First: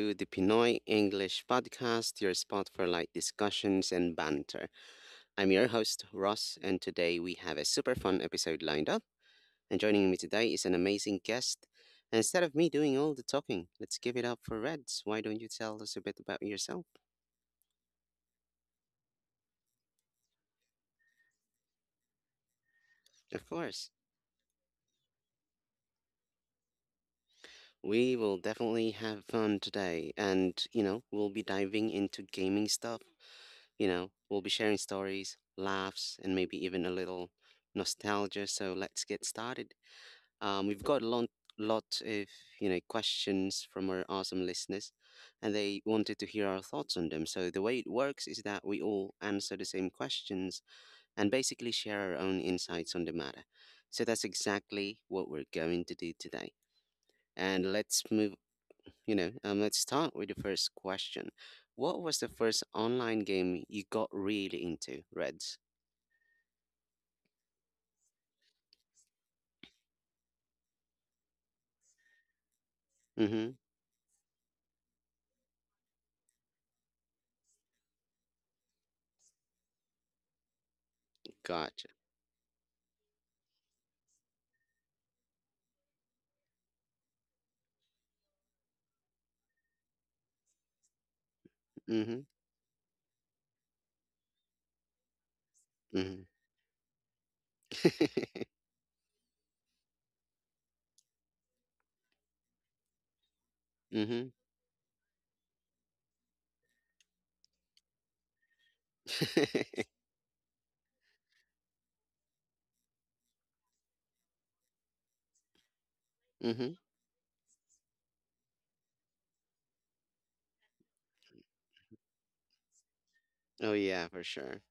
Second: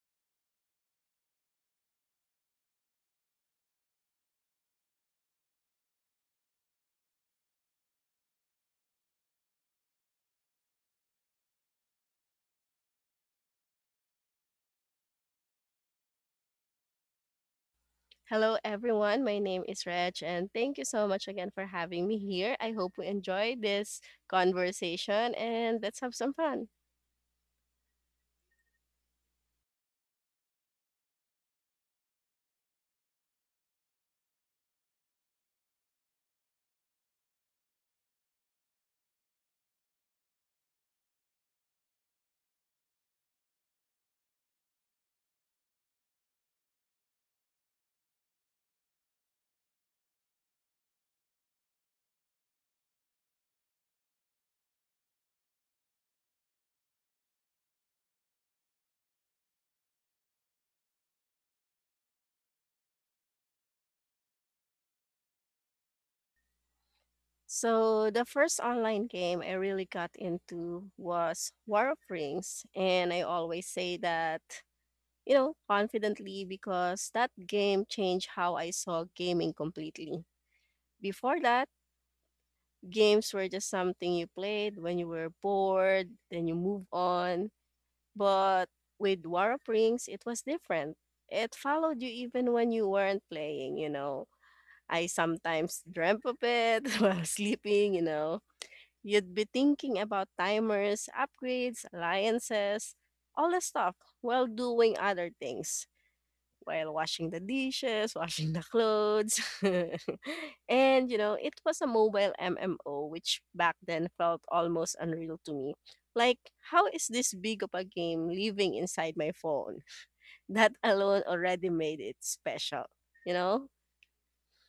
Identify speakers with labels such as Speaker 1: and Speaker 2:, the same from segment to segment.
Speaker 1: to the Pinoy English Podcast, your spot for light discussions and banter. I'm your host, Ross, and today we have a super fun episode lined up. And joining me today is an amazing guest. And instead of me doing all the talking, let's give it up for Reds. Why don't you tell us a bit about yourself?
Speaker 2: Hello, everyone. My name is Reg, and thank you so much again for having me here. I hope we
Speaker 1: Of
Speaker 2: enjoy
Speaker 1: course.
Speaker 2: this conversation and let's have some fun.
Speaker 1: We will definitely have fun today, and you know, we'll be diving into gaming stuff. You know, we'll be sharing stories, laughs, and maybe even a little nostalgia. So let's get started. We've got lot of questions from our awesome listeners, and they wanted to hear our thoughts on them. So the way it works is that we all answer the same questions and basically share our own insights on the matter. So that's exactly what we're going to do today. And let's move you know, let's start with the first question. What was the first online game you got really into, Reds?
Speaker 2: So, the first online game I really got into was War of Rings, and I
Speaker 1: Mm-hmm.
Speaker 2: always say that, confidently because that game changed how I saw gaming completely. Before that,
Speaker 1: Gotcha.
Speaker 2: games were just something you played when you were bored, then you move on. But with War of Rings, it was different. It followed you
Speaker 1: Mm-hmm.
Speaker 2: even when you weren't playing, you know. I sometimes
Speaker 1: Mm-hmm.
Speaker 2: dreamt of it while sleeping, you know. You'd be thinking about timers, upgrades, alliances, all the stuff
Speaker 1: mm-hmm.
Speaker 2: while doing other things, while washing the dishes, washing the clothes. And, you know, it was a mobile MMO, which back then felt almost unreal to me. Like,
Speaker 1: mm-hmm.
Speaker 2: how is this big of a game living inside my phone? That alone already made it special, you know?
Speaker 1: Oh yeah, for sure.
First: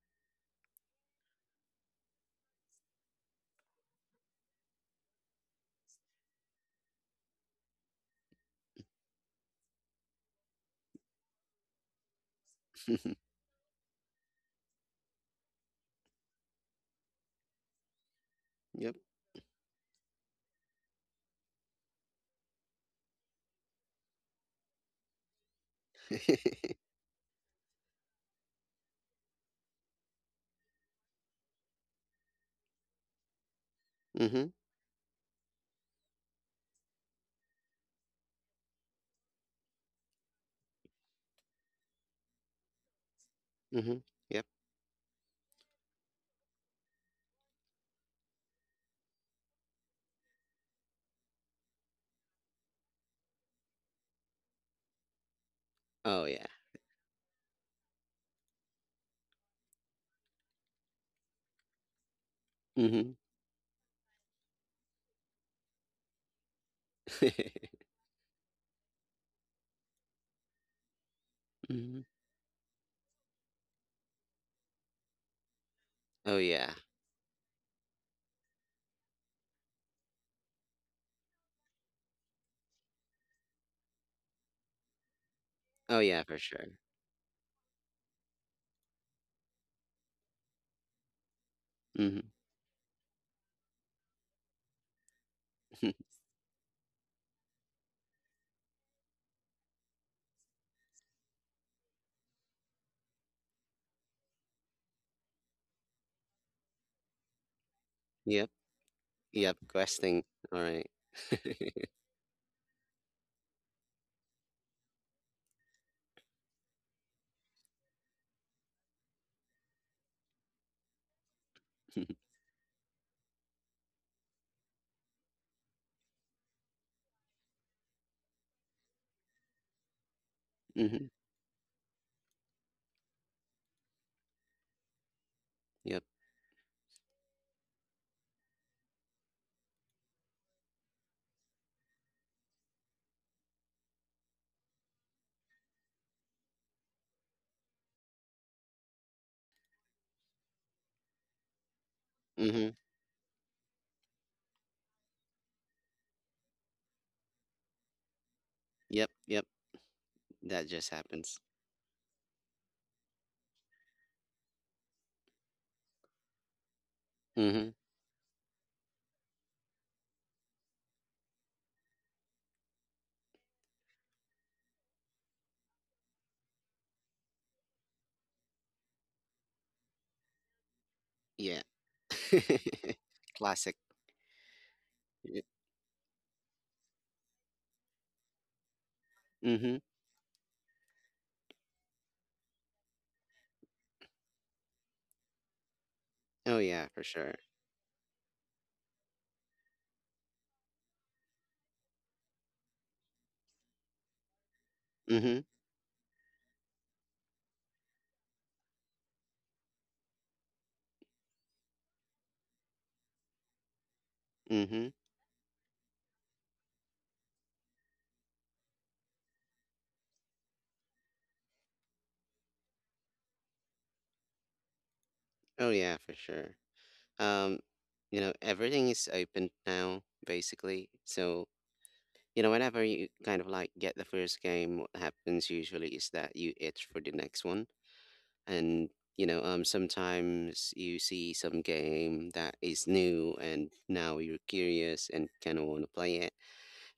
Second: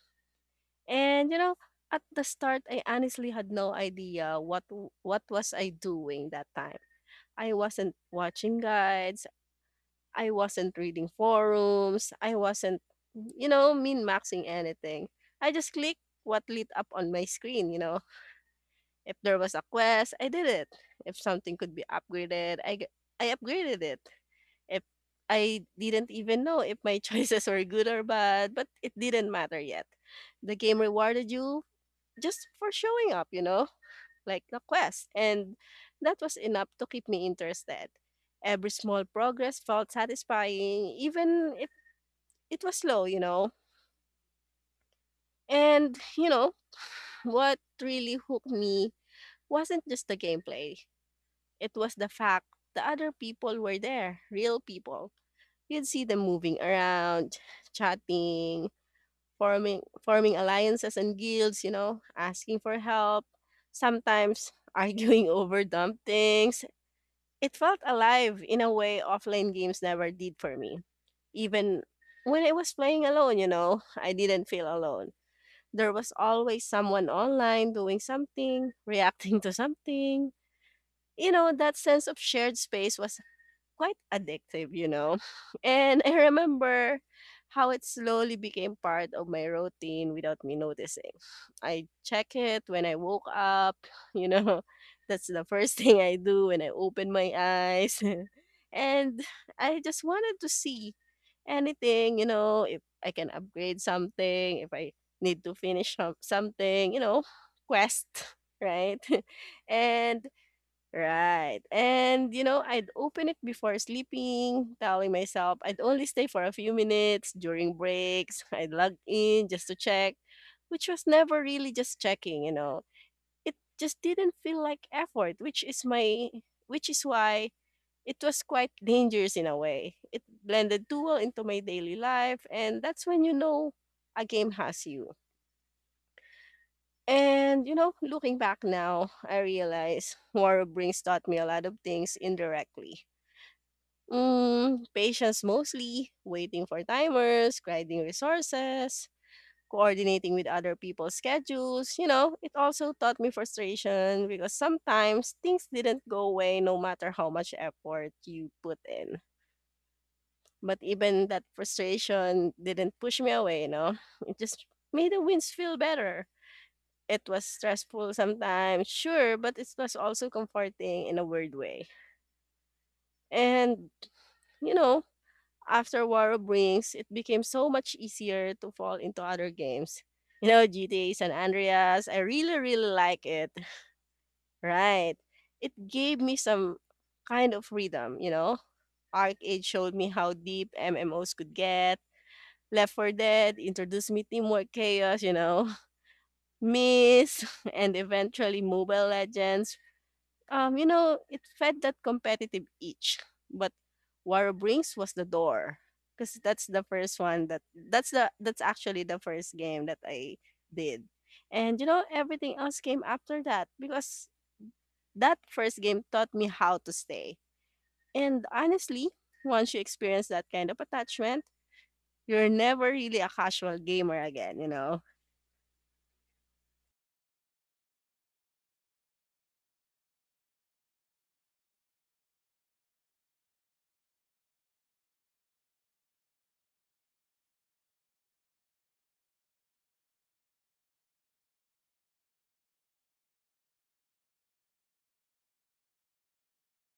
Speaker 2: And, you know, at the start, I honestly had no idea what was I doing that time. I wasn't watching guides. I wasn't reading forums. I wasn't, you know, min maxing anything. I just clicked what lit up on my screen, you know.
Speaker 1: yep.
Speaker 2: If there was a quest, I did it. If something could be upgraded, I upgraded it. If I didn't even know
Speaker 1: mm-hmm.
Speaker 2: if my choices were good or bad, but it didn't matter yet. The game rewarded you just for showing up, you know, like the quest. And that was enough to keep me interested. Every small progress felt satisfying, even if it was slow, you know.
Speaker 1: Mm-hmm. Yep.
Speaker 2: And, you know, what really hooked me wasn't just the gameplay, it was the fact the other people were there, real people. You'd see them
Speaker 1: Oh yeah.
Speaker 2: moving around, chatting, forming alliances and guilds, you know, asking for
Speaker 1: Mm-hmm.
Speaker 2: help, sometimes arguing over dumb things. It felt alive in a way offline games never did for me. Even
Speaker 1: mm-hmm.
Speaker 2: when I was playing alone, you know, I didn't feel alone. There was
Speaker 1: Oh
Speaker 2: always
Speaker 1: yeah.
Speaker 2: someone online doing something, reacting to something. You know, that sense of shared space was quite addictive, you know.
Speaker 1: Oh
Speaker 2: And I
Speaker 1: yeah, for sure.
Speaker 2: remember how it slowly became part of my routine without me noticing. I
Speaker 1: Mm-hmm.
Speaker 2: check it when I woke up, you know. That's the first thing I do when I open my eyes. And I just wanted to see anything, you know, if I can upgrade something, if I need to finish something, you know, quest,
Speaker 1: yep.
Speaker 2: right?
Speaker 1: Yep. Questing.
Speaker 2: And
Speaker 1: All right.
Speaker 2: Right. And, you know, I'd open it before sleeping, telling myself I'd only stay for a few minutes during breaks. I'd log in just to check, which was never really just checking, you know. It just didn't feel like effort, which is why it was quite dangerous in a way. It blended too
Speaker 1: mm-hmm.
Speaker 2: well into my daily life, and that's when you know a game has you.
Speaker 1: Yep.
Speaker 2: And you know, looking back now, I realize Moro Brings taught me a lot of things indirectly. Mm, patience mostly, waiting for timers, grinding resources, coordinating with other people's schedules. You know, it
Speaker 1: Mm-hmm.
Speaker 2: also taught me frustration because sometimes things didn't go away no matter how much effort you put
Speaker 1: Yep.
Speaker 2: in.
Speaker 1: Yep. That
Speaker 2: But
Speaker 1: just
Speaker 2: even
Speaker 1: happens.
Speaker 2: that frustration didn't push me away, you know, it just made the wins feel better. It was
Speaker 1: Mm-hmm.
Speaker 2: stressful sometimes, sure, but it was also comforting in a weird way. And, you know, after War of Rings, it became so much easier to fall into other games. You know, GTA San
Speaker 1: Yeah.
Speaker 2: Andreas, I really, really like it.
Speaker 1: Classic.
Speaker 2: Right.
Speaker 1: Y-
Speaker 2: It gave me some kind of freedom, you know. Arcade
Speaker 1: Mhm.
Speaker 2: showed me how deep MMOs could get. Left 4 Dead introduced me Teamwork Chaos, you know.
Speaker 1: Oh yeah, for sure.
Speaker 2: Miss, and eventually Mobile Legends, you know, it fed that competitive itch, but War Brings was the
Speaker 1: Mhm.
Speaker 2: door because that's the first one that that's actually the first game that I did, and you know everything else came after that because
Speaker 1: Mhm.
Speaker 2: that first game taught me how to stay. And honestly, once you experience that kind of attachment, you're never really a casual gamer again. You know,
Speaker 1: Oh yeah, for sure. Um, you know, everything is open now, basically. So, you know, whenever you kind of like get the first game, what happens usually is that you itch for the next one. And you know, sometimes you see some game that is new and now you're curious and kind of want to play it.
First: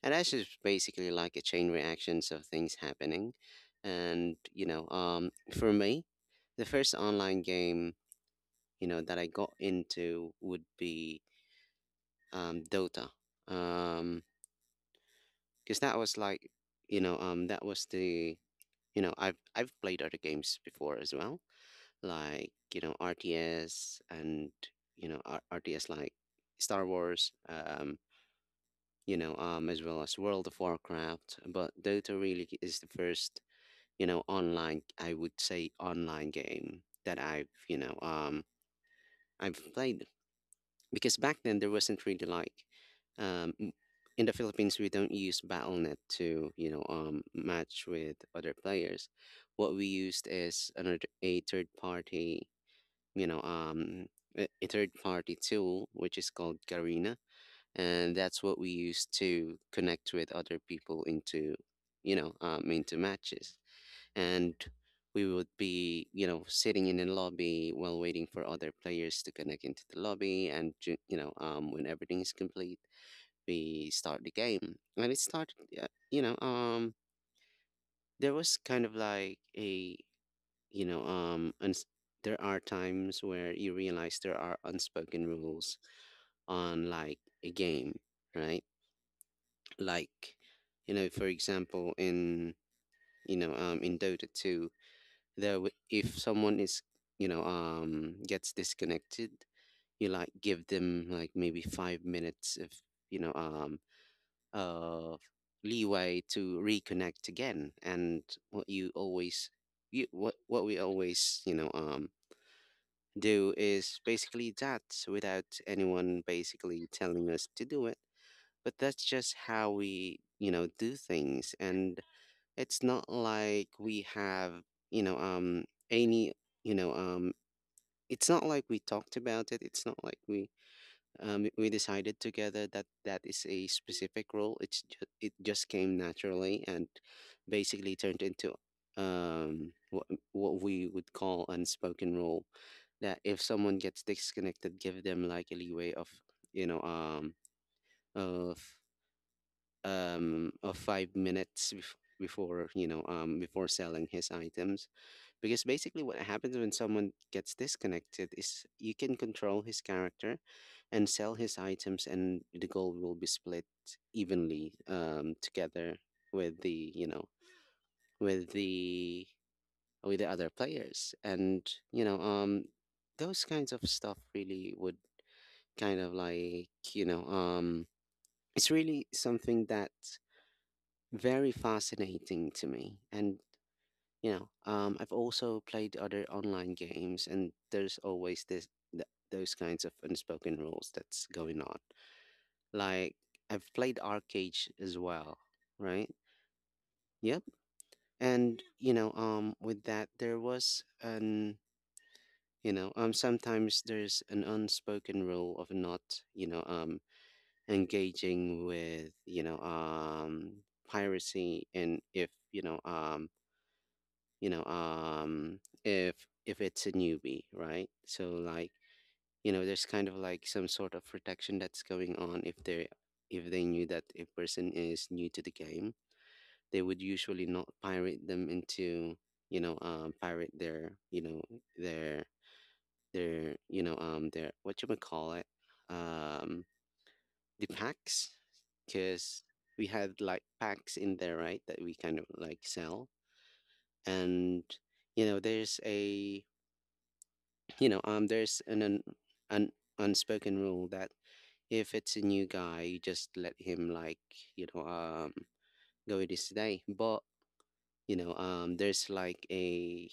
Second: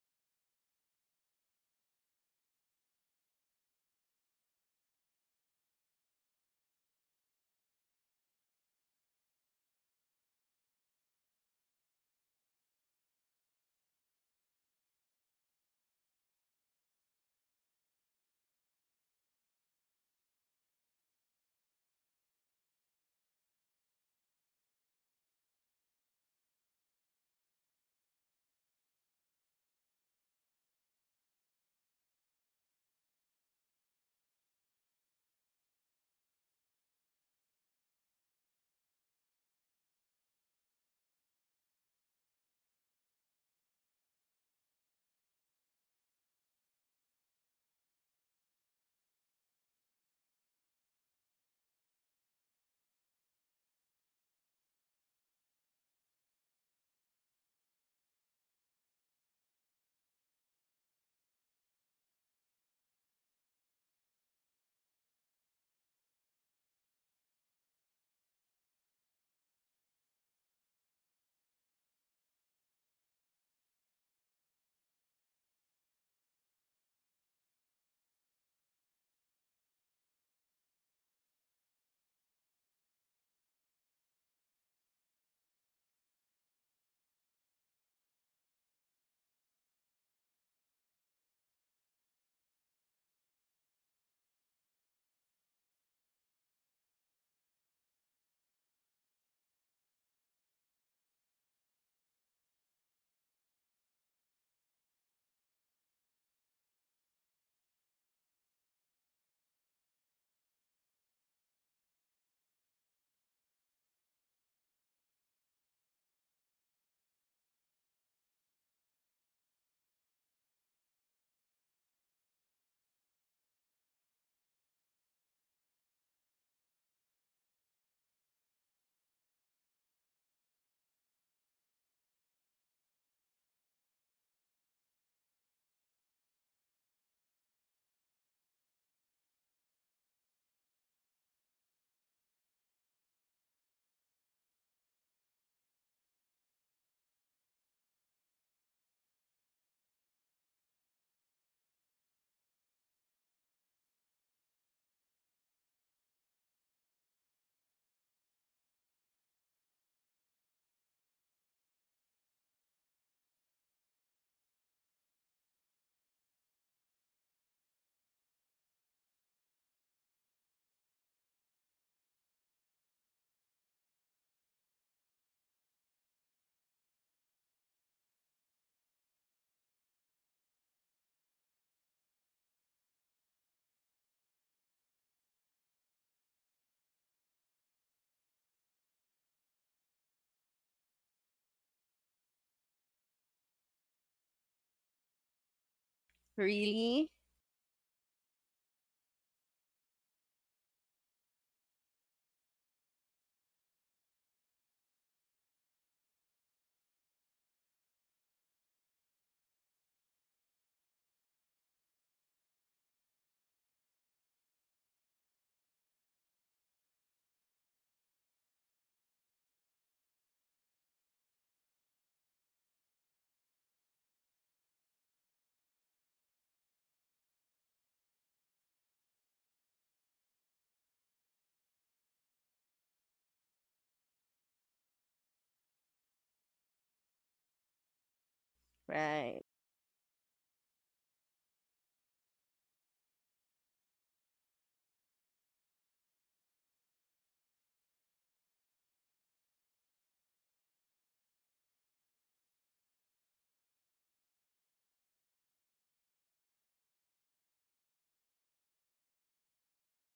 Speaker 1: And that's just basically like a chain reactions of things happening. And, you know, for me, the first online game you know, that I got into would be Dota. Um, because that was like, you know, that was the, you know, I've played other games before as well, like, RTS and, RTS like Star Wars, as well as World of Warcraft. But Dota really is the first online, I would say online game that I've played. Because back then there wasn't really like, um, m- in the Philippines, we don't use BattleNet to, you know, match with other players. What we used is another a third party, you know, um, a third party tool which is called Garena, and that's what we use to connect with other people into, into matches, and we would be, you know, sitting in the lobby while waiting for other players to connect into the lobby. And, when everything is complete, we start the game. And it started, uh, you know, um, there was kind of like a, you know, uns there are times where you realize there are unspoken rules on like a game, right? Like, for example, in Dota 2, there if someone is you know gets disconnected, you like give them like maybe 5 minutes of you know um of leeway to reconnect again. And what you always you what we always do is basically that, without anyone basically telling us to do it, but that's just how we do things. And it's not like we have you know um any you know um it's not like we talked about it. It's not like we decided together that that is a specific role. It's just, it just came naturally and basically turned into um what what we would call unspoken rule. That if someone gets disconnected, give them like a leeway of you know um of of 5 minutes bef- before you know before selling his items. Because basically, what happens when someone gets disconnected is you can control his character and sell his items, and the gold will be split evenly, together with the, you know, with the with the other players. And, you know, um, those kinds of stuff really would kind of like, it's really something that very fascinating to me. And I've also played other online games, and there's always this th- those kinds of unspoken rules that's going on. Like, I've played arcade as well, right?
Speaker 2: really,
Speaker 1: Yep. And with that, there was an sometimes there's an unspoken rule of not you know um engaging with piracy. And if you know um if if it's a newbie, right? So like, there's kind of like some sort of protection that's going on. If they if they knew that a person is new to the game, they would usually not pirate them into pirate their you know their their you know their what you would call it, um the packs.
Speaker 2: right?
Speaker 1: Because we had like packs in there, right, that we kind of like sell. And there's a, you know, there's an unspoken rule that if it's a new guy, you just let him like, you know, go with his day. But there's like a,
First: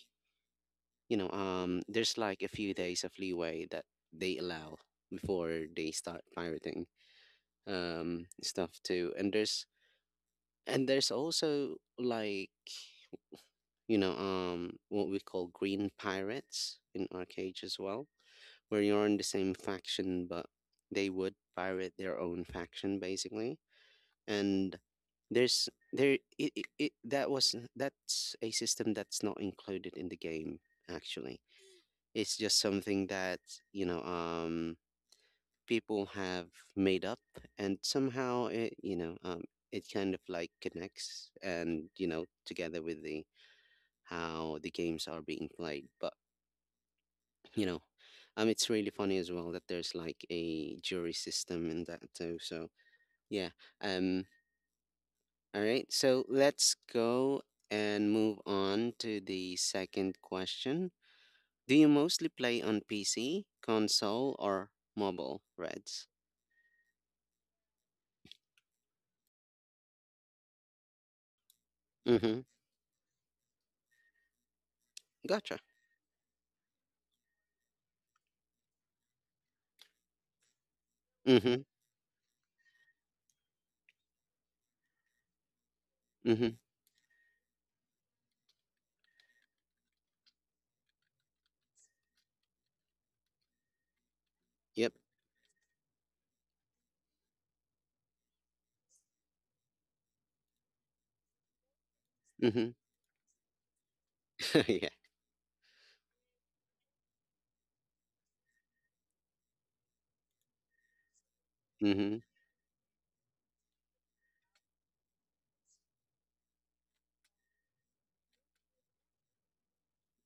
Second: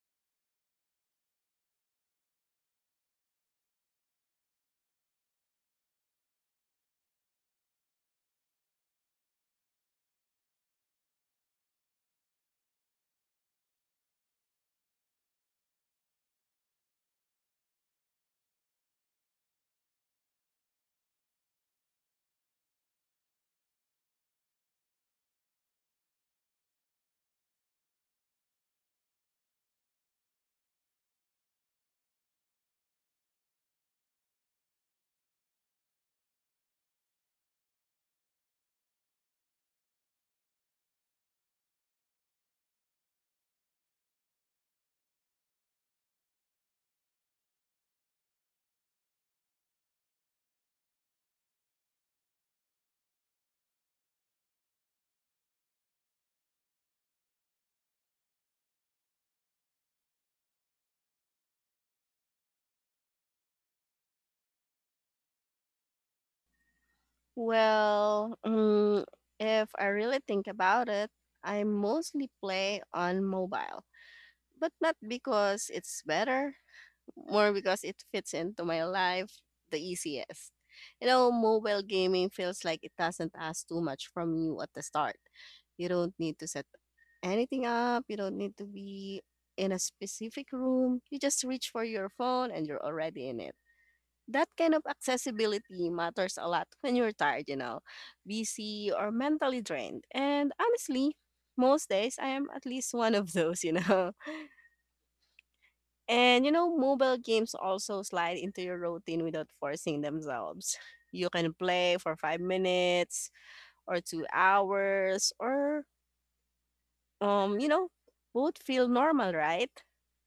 Speaker 1: there's like a few days of leeway that they allow before they start pirating, stuff too. And there's also like, what we call green pirates in our cage as well, where you're in the same faction, but they would pirate their own faction basically. And there's there it, it, it that was that's a system that's not included in the game, actually. It's just something that you know um people have made up, and somehow it you know it kind of like connects and you know together with the how the games are being played. But you know it's really funny as well that there's like a jury system in that too. So yeah. um all right, so let's go and move on to the second question. Do you mostly play on PC, console, or mobile, Reds?
Speaker 2: Well, mm, if I really think about it, I mostly
Speaker 1: Mm-hmm.
Speaker 2: play on mobile, but not
Speaker 1: Gotcha.
Speaker 2: because it's better, more because it fits into my life the easiest. You know,
Speaker 1: Mm-hmm.
Speaker 2: mobile gaming feels like it doesn't ask too much from you at the start. You don't need to
Speaker 1: Mm-hmm.
Speaker 2: set anything up, you don't need to be in a specific room. You just reach for your phone and you're already in it. That kind of
Speaker 1: Yep.
Speaker 2: accessibility matters a lot when you're tired, you know, busy or mentally drained. And honestly, most days I am at
Speaker 1: Mm-hmm.
Speaker 2: least one of those, you know.
Speaker 1: yeah.
Speaker 2: And you know, mobile games also slide into your routine without forcing themselves. You can play for
Speaker 1: Mm-hmm.
Speaker 2: 5 minutes or 2 hours or you know, both feel normal, right?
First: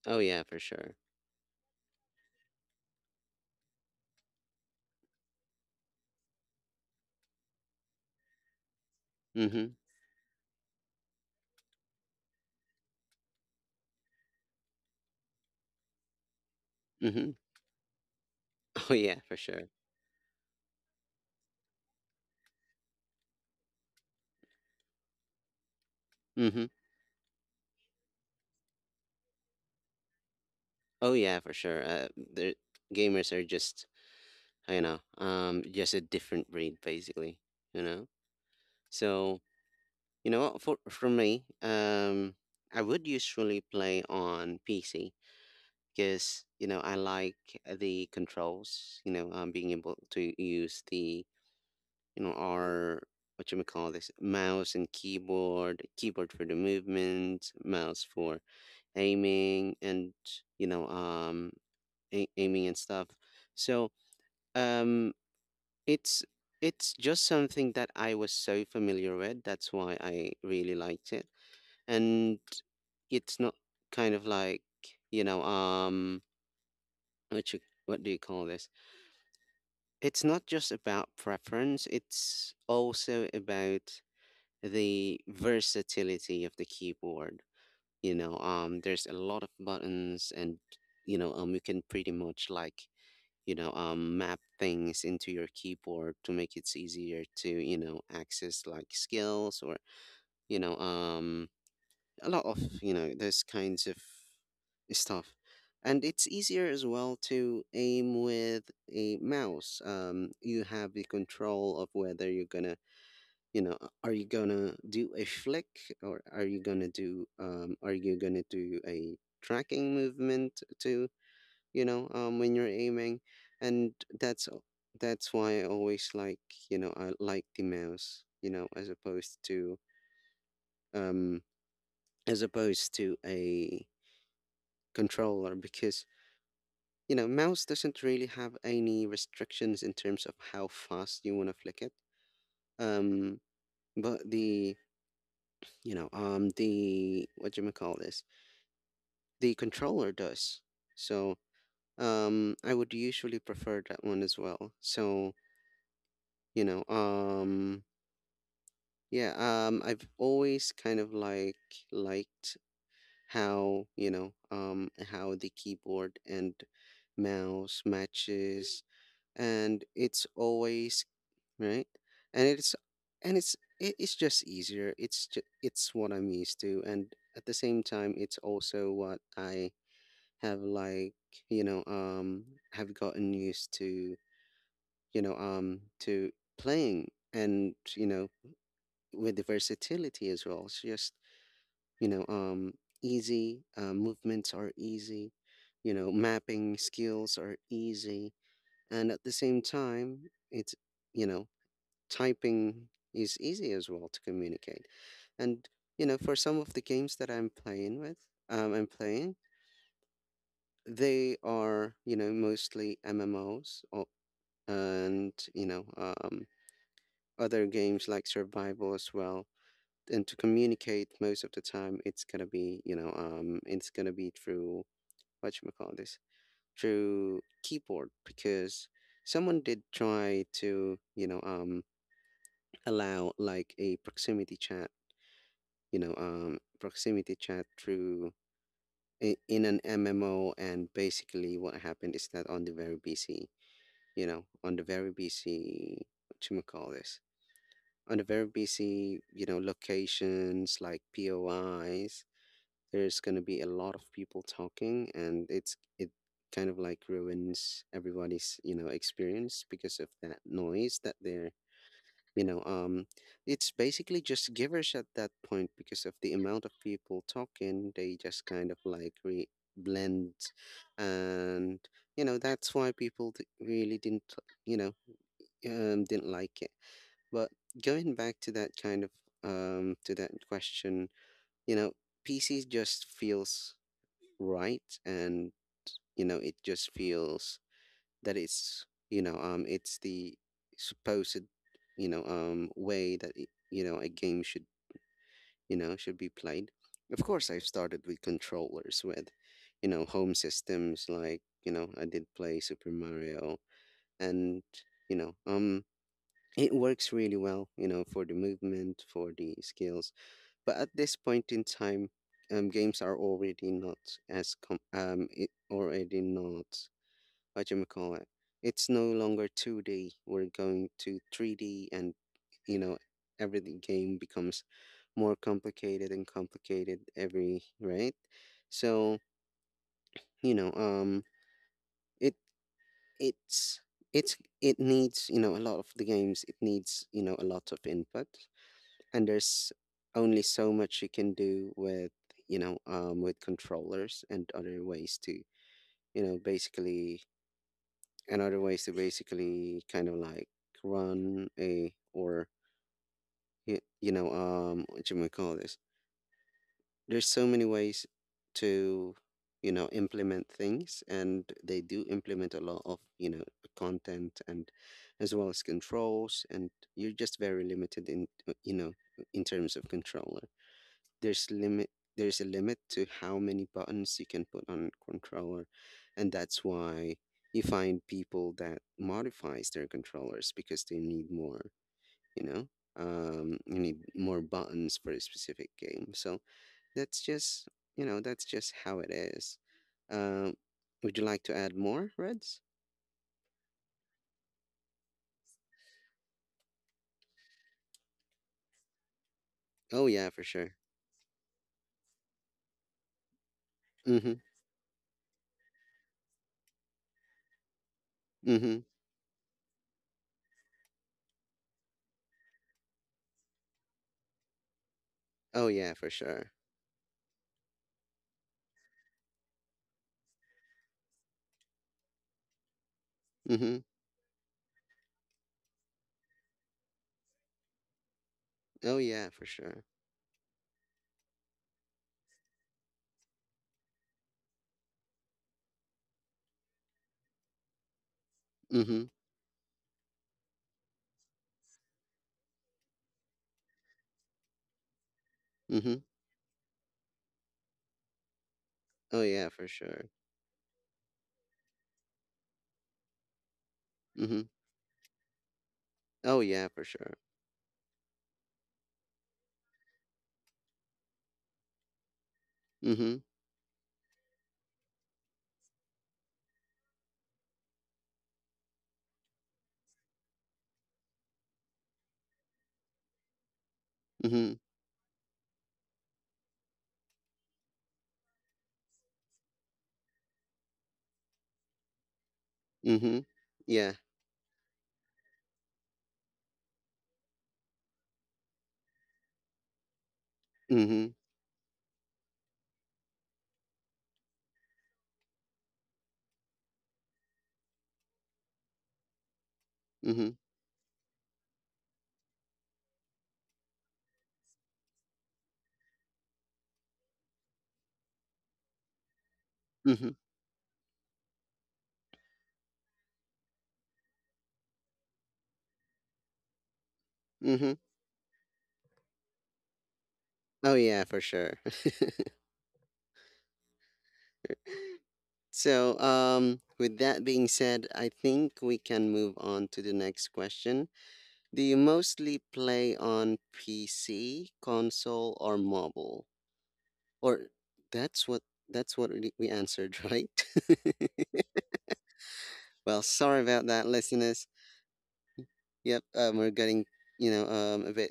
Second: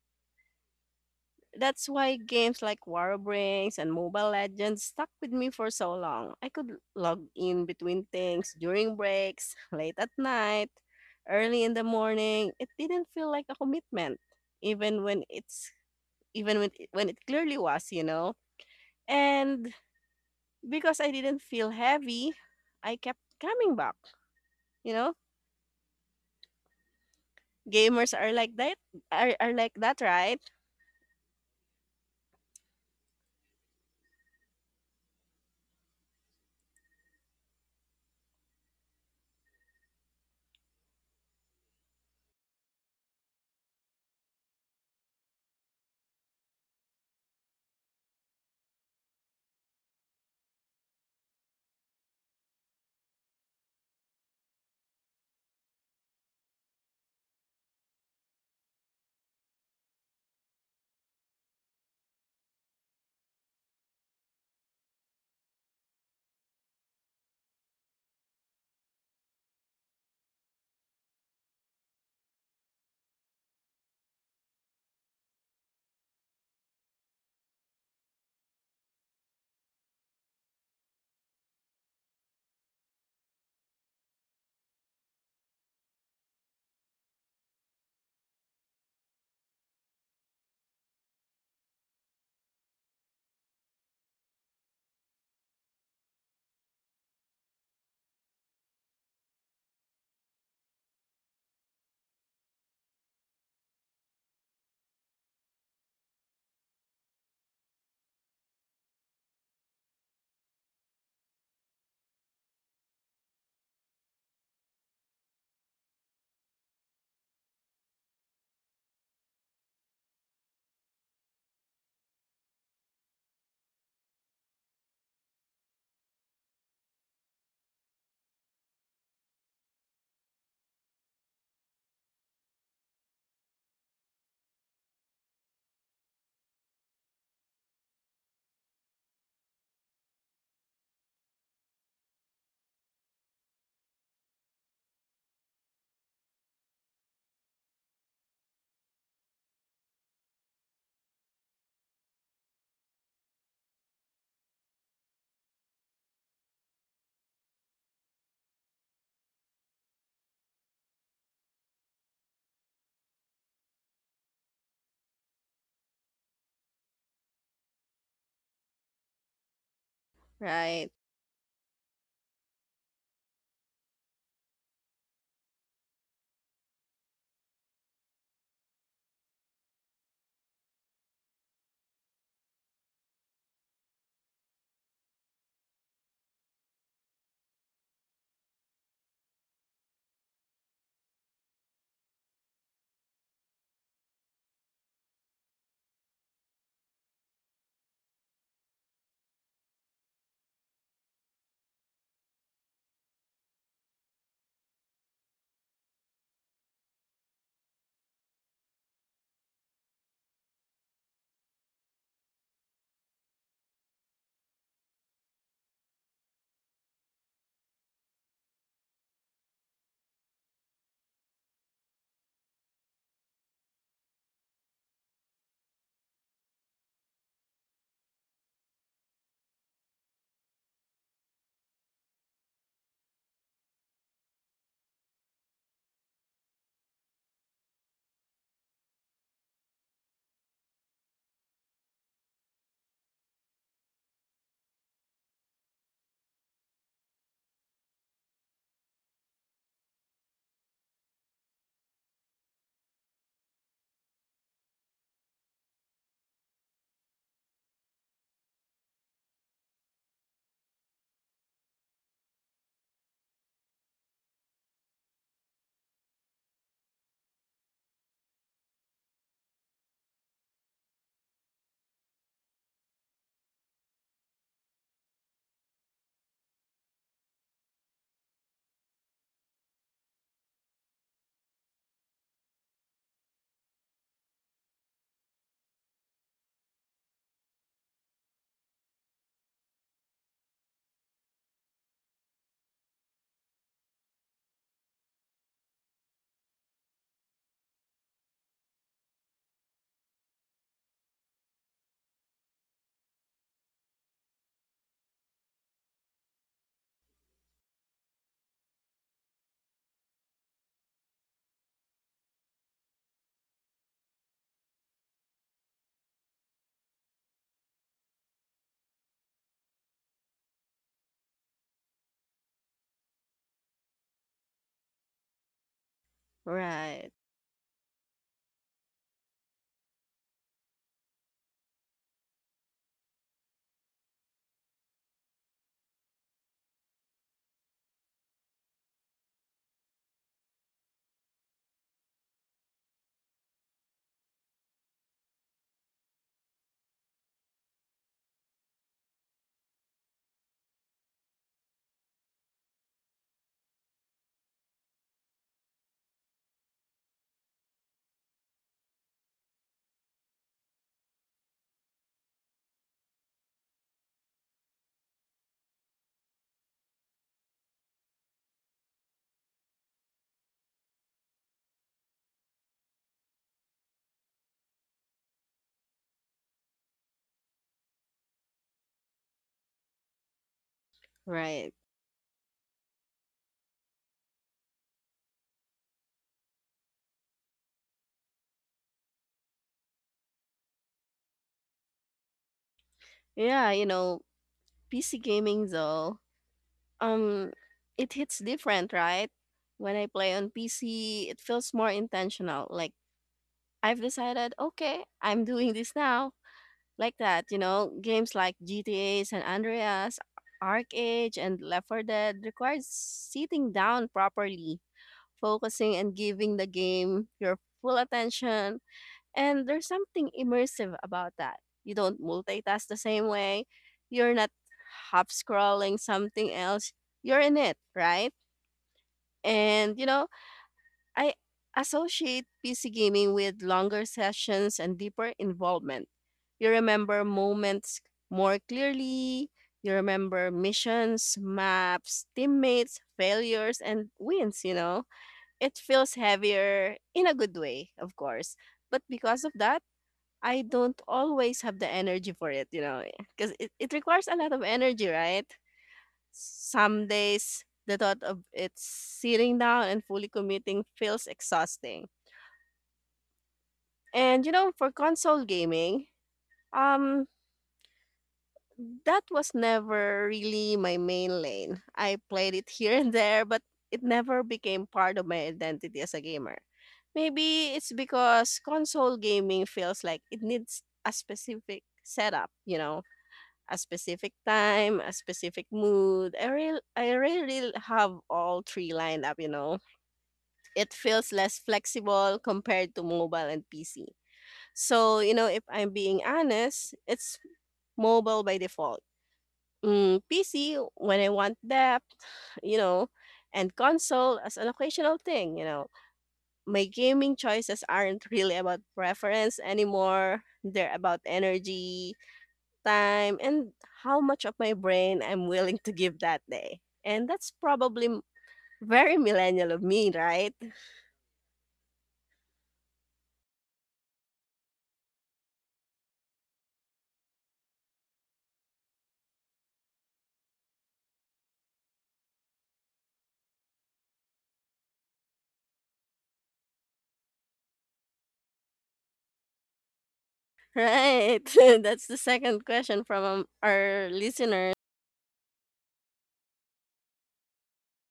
Speaker 1: Oh yeah, for sure.
Speaker 2: That's why games like War of Rings and Mobile Legends stuck with me for so long. I could log in between things during breaks,
Speaker 1: Mm-hmm.
Speaker 2: late at night, early in the morning. It didn't feel like a commitment, even when it's even when it
Speaker 1: Mm-hmm.
Speaker 2: clearly was, you know.
Speaker 1: oh yeah, for sure.
Speaker 2: And because I didn't feel heavy, I kept coming back. You know,
Speaker 1: Mm-hmm.
Speaker 2: gamers are like that. Are like that, right?
Speaker 1: Oh yeah, for sure the Gamers are just just a different breed, basically. You know so you know what, for me, I would usually play on PC because I like the controls. Being able to use the you know our what you may call this, mouse and keyboard for the movement, mouse for aiming and you know um aiming and stuff. So um It's it's just something that I was so familiar with. That's why I really liked it. And it's not kind of like, you know, um what you, what do you call this? It's not just about preference, it's also about the versatility of the keyboard. There's a lot of buttons, and you can pretty much like map things into your keyboard to make it easier to, you know, access like skills or, you know, um, a lot of, you know, those kinds of stuff. And it's easier as well to aim with a mouse. You have the control of whether you're gonna, are you gonna do a flick, or are you gonna do, a tracking movement to when you're aiming. And that's a- that's why I always like, I like the mouse um as opposed to a controller, because mouse doesn't really have any restrictions in terms of how fast you want to flick it. um but the you know the what do you call this, the controller does. So I would usually prefer that one as well. So you know um yeah, I've always kind of like liked how, how the keyboard and mouse matches. And it's
Speaker 2: Right,
Speaker 1: always right. And it's just easier. It's just, it's what I'm used to, and at the same time it's also what I have like, you know, um have gotten used to, to playing, and, you know, with the versatility as well. It's just, you know um easy. Movements are easy. Mapping skills are easy. And at the same time, it's, you know typing is easy as well to communicate. And for some of the games that I'm playing with, I'm playing, they are, mostly MMOs, or, and other games like survival as well. And to communicate, most of the time it's gonna be, it's gonna be through, whatchamacallit this through keyboard. Because someone did try to, allow like a proximity chat, proximity chat through in an MMO. And basically what happened is that on the very BC, on the very BC, whatchamacallit this on the very BC, locations like POIs, there's going to be a lot of people talking, and it kind of like ruins everybody's, experience, because of that noise that they're, you know um it's basically just givers at that point. Because of the amount of people talking, they just kind of like blend. And that's why people really didn't, you know didn't like it. But going back to that kind of, to that question, you know pc just feels right. And it just feels that it's, it's the supposed, way that it, a game should, should be played. Of course, I've started with controllers with, home systems, like I did play Super Mario. And you know um it works really well, for the movement, for the skills. But at this point in time, games are already not it already not, what do you call it. It's no longer 2D. We're going to 3D, and you know, every game becomes more complicated and complicated
Speaker 2: right,
Speaker 1: every right. So you know, um, it it's it's it needs, a lot of the games. It needs, a lot of input. And there's only so much you can do with, with controllers, and other ways to, basically, and other ways to basically kind of like run a, or what you might call this. There's so many ways to, implement things, and they do implement a lot of, content, and as well as controls. And you're just very limited in, in terms of controller. There's limit, there's a limit to how many buttons you can put on controller. And that's why you find people that modifies their controllers because they need more,
Speaker 2: right.
Speaker 1: you know you need more buttons for a specific game. So that's just, that's just how it is. um would you like to add more reds?
Speaker 2: Yeah, you know, PC gaming though. Um, it hits different, right? When I
Speaker 1: Oh yeah,
Speaker 2: play
Speaker 1: for
Speaker 2: on
Speaker 1: sure.
Speaker 2: PC, it feels more intentional. Like I've
Speaker 1: Mm-hmm.
Speaker 2: decided, okay, I'm doing this now. Like that, you know, games like
Speaker 1: Mm-hmm.
Speaker 2: GTA San Andreas, Arc Age, and Left 4 Dead requires sitting down properly,
Speaker 1: Oh yeah,
Speaker 2: focusing
Speaker 1: for
Speaker 2: and
Speaker 1: sure.
Speaker 2: giving the game your full attention. And there's something immersive about that. You don't multitask the same way.
Speaker 1: Mm-hmm.
Speaker 2: You're not half scrolling something else. You're in it, right?
Speaker 1: Oh yeah, for sure.
Speaker 2: And you know, I associate PC gaming with longer sessions and deeper involvement. You remember moments more
Speaker 1: Mm-hmm.
Speaker 2: clearly, you remember missions, maps, teammates, failures, and wins, you know. It
Speaker 1: Mm-hmm.
Speaker 2: feels heavier in a good way, of course. But
Speaker 1: Oh
Speaker 2: because
Speaker 1: yeah,
Speaker 2: of
Speaker 1: for
Speaker 2: that,
Speaker 1: sure.
Speaker 2: I don't always have the energy for it, you know, because it requires a
Speaker 1: Mm-hmm.
Speaker 2: lot of energy, right?
Speaker 1: Oh, yeah, for
Speaker 2: Some
Speaker 1: sure.
Speaker 2: days, the thought of it sitting down and fully committing feels exhausting.
Speaker 1: Mhm,
Speaker 2: And you know, for console gaming, um, that was never really my main lane. I played it here and there, but it never
Speaker 1: mhm,
Speaker 2: became part of my identity as a gamer. Maybe it's because console gaming feels like it needs a specific setup, you know,
Speaker 1: mhm.
Speaker 2: a
Speaker 1: Yeah.
Speaker 2: specific time, a specific mood. I really have all three lined up, you know. It
Speaker 1: Mhm,
Speaker 2: feels less flexible compared to mobile and PC. So, you know, if I'm being honest, it's mobile by default. Mm,
Speaker 1: mhm,
Speaker 2: PC, when I want depth, you know, and console as an occasional thing, you know. My gaming choices aren't really about preference
Speaker 1: mhm,
Speaker 2: anymore. They're about energy, time, and how much of my brain I'm willing to give that day. And that's
Speaker 1: mhm.
Speaker 2: probably very millennial of me, right?
Speaker 1: Oh, yeah, for sure. So, with that being said, I think we can move on to the next question. Do you mostly play on PC, console, or mobile? Or that's what, that's what we answered, right?
Speaker 2: Right. That's the second
Speaker 1: Well,
Speaker 2: question from
Speaker 1: sorry about that,
Speaker 2: our
Speaker 1: listeners.
Speaker 2: listener.
Speaker 1: Yep, we're getting, a bit,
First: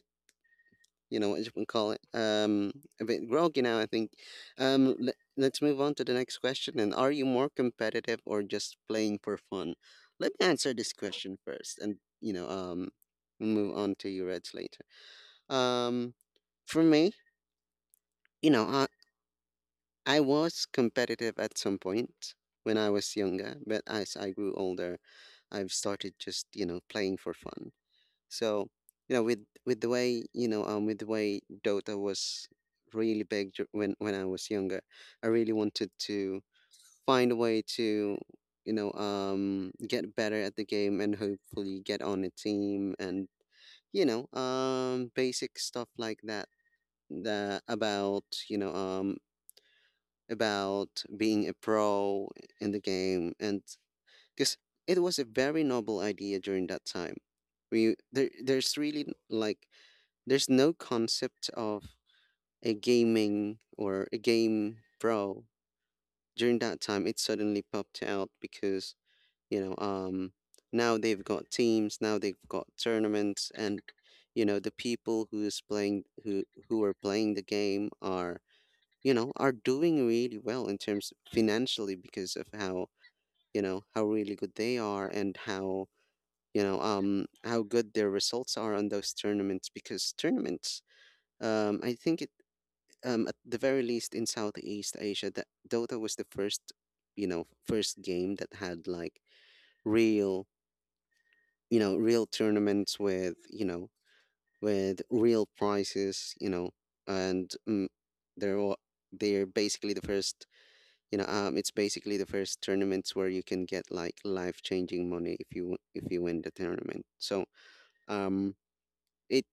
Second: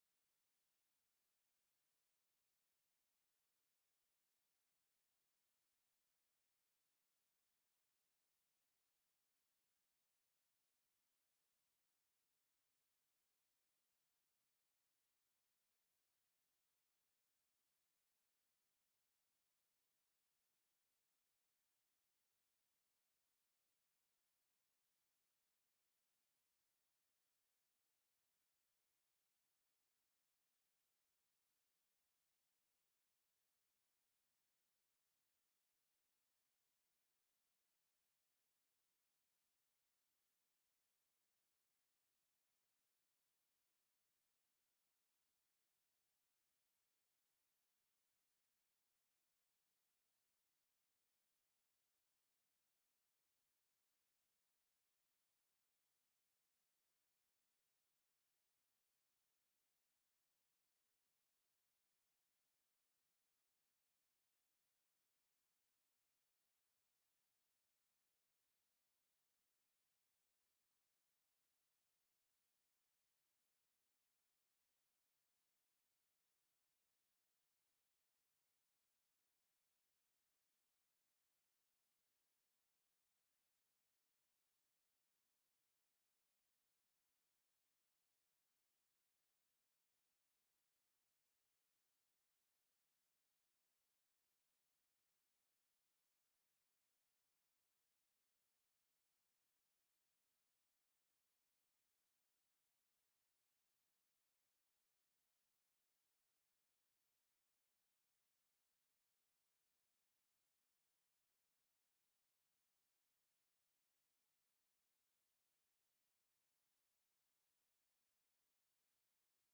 Speaker 1: you know what you can call it, a bit groggy now, I think. Let's move on to the next question. And are you more competitive or just playing for fun? Let me answer this question first, and move on to your Reds later. Um, for me, you know, I I was competitive at some point when I was younger, but as I grew older, I've started just, playing for fun. So, you know, with with the way, with the way Dota was really big when I was younger, I really wanted to find a way to, get better at the game and hopefully get on a team, and basic stuff like that. The about, about being a pro in the game. And because it was a very noble idea during that time, we there's really like there's no concept of a gaming or a game bro. During that time, it suddenly popped out because, you know, um, now they've got teams, now they've got tournaments, and, the people who's playing, who are playing the game are, are doing really well in terms financially, because of how, how really good they are, and how, how good their results are on those tournaments. Because tournaments, I think, at the very least in Southeast Asia, that Dota was the first, first game that had like real, real tournaments with, with real prizes, you know. And they're all, they're basically the first, it's basically the first tournaments where you can get like life changing money, if you, if you win the tournament. So, um, it,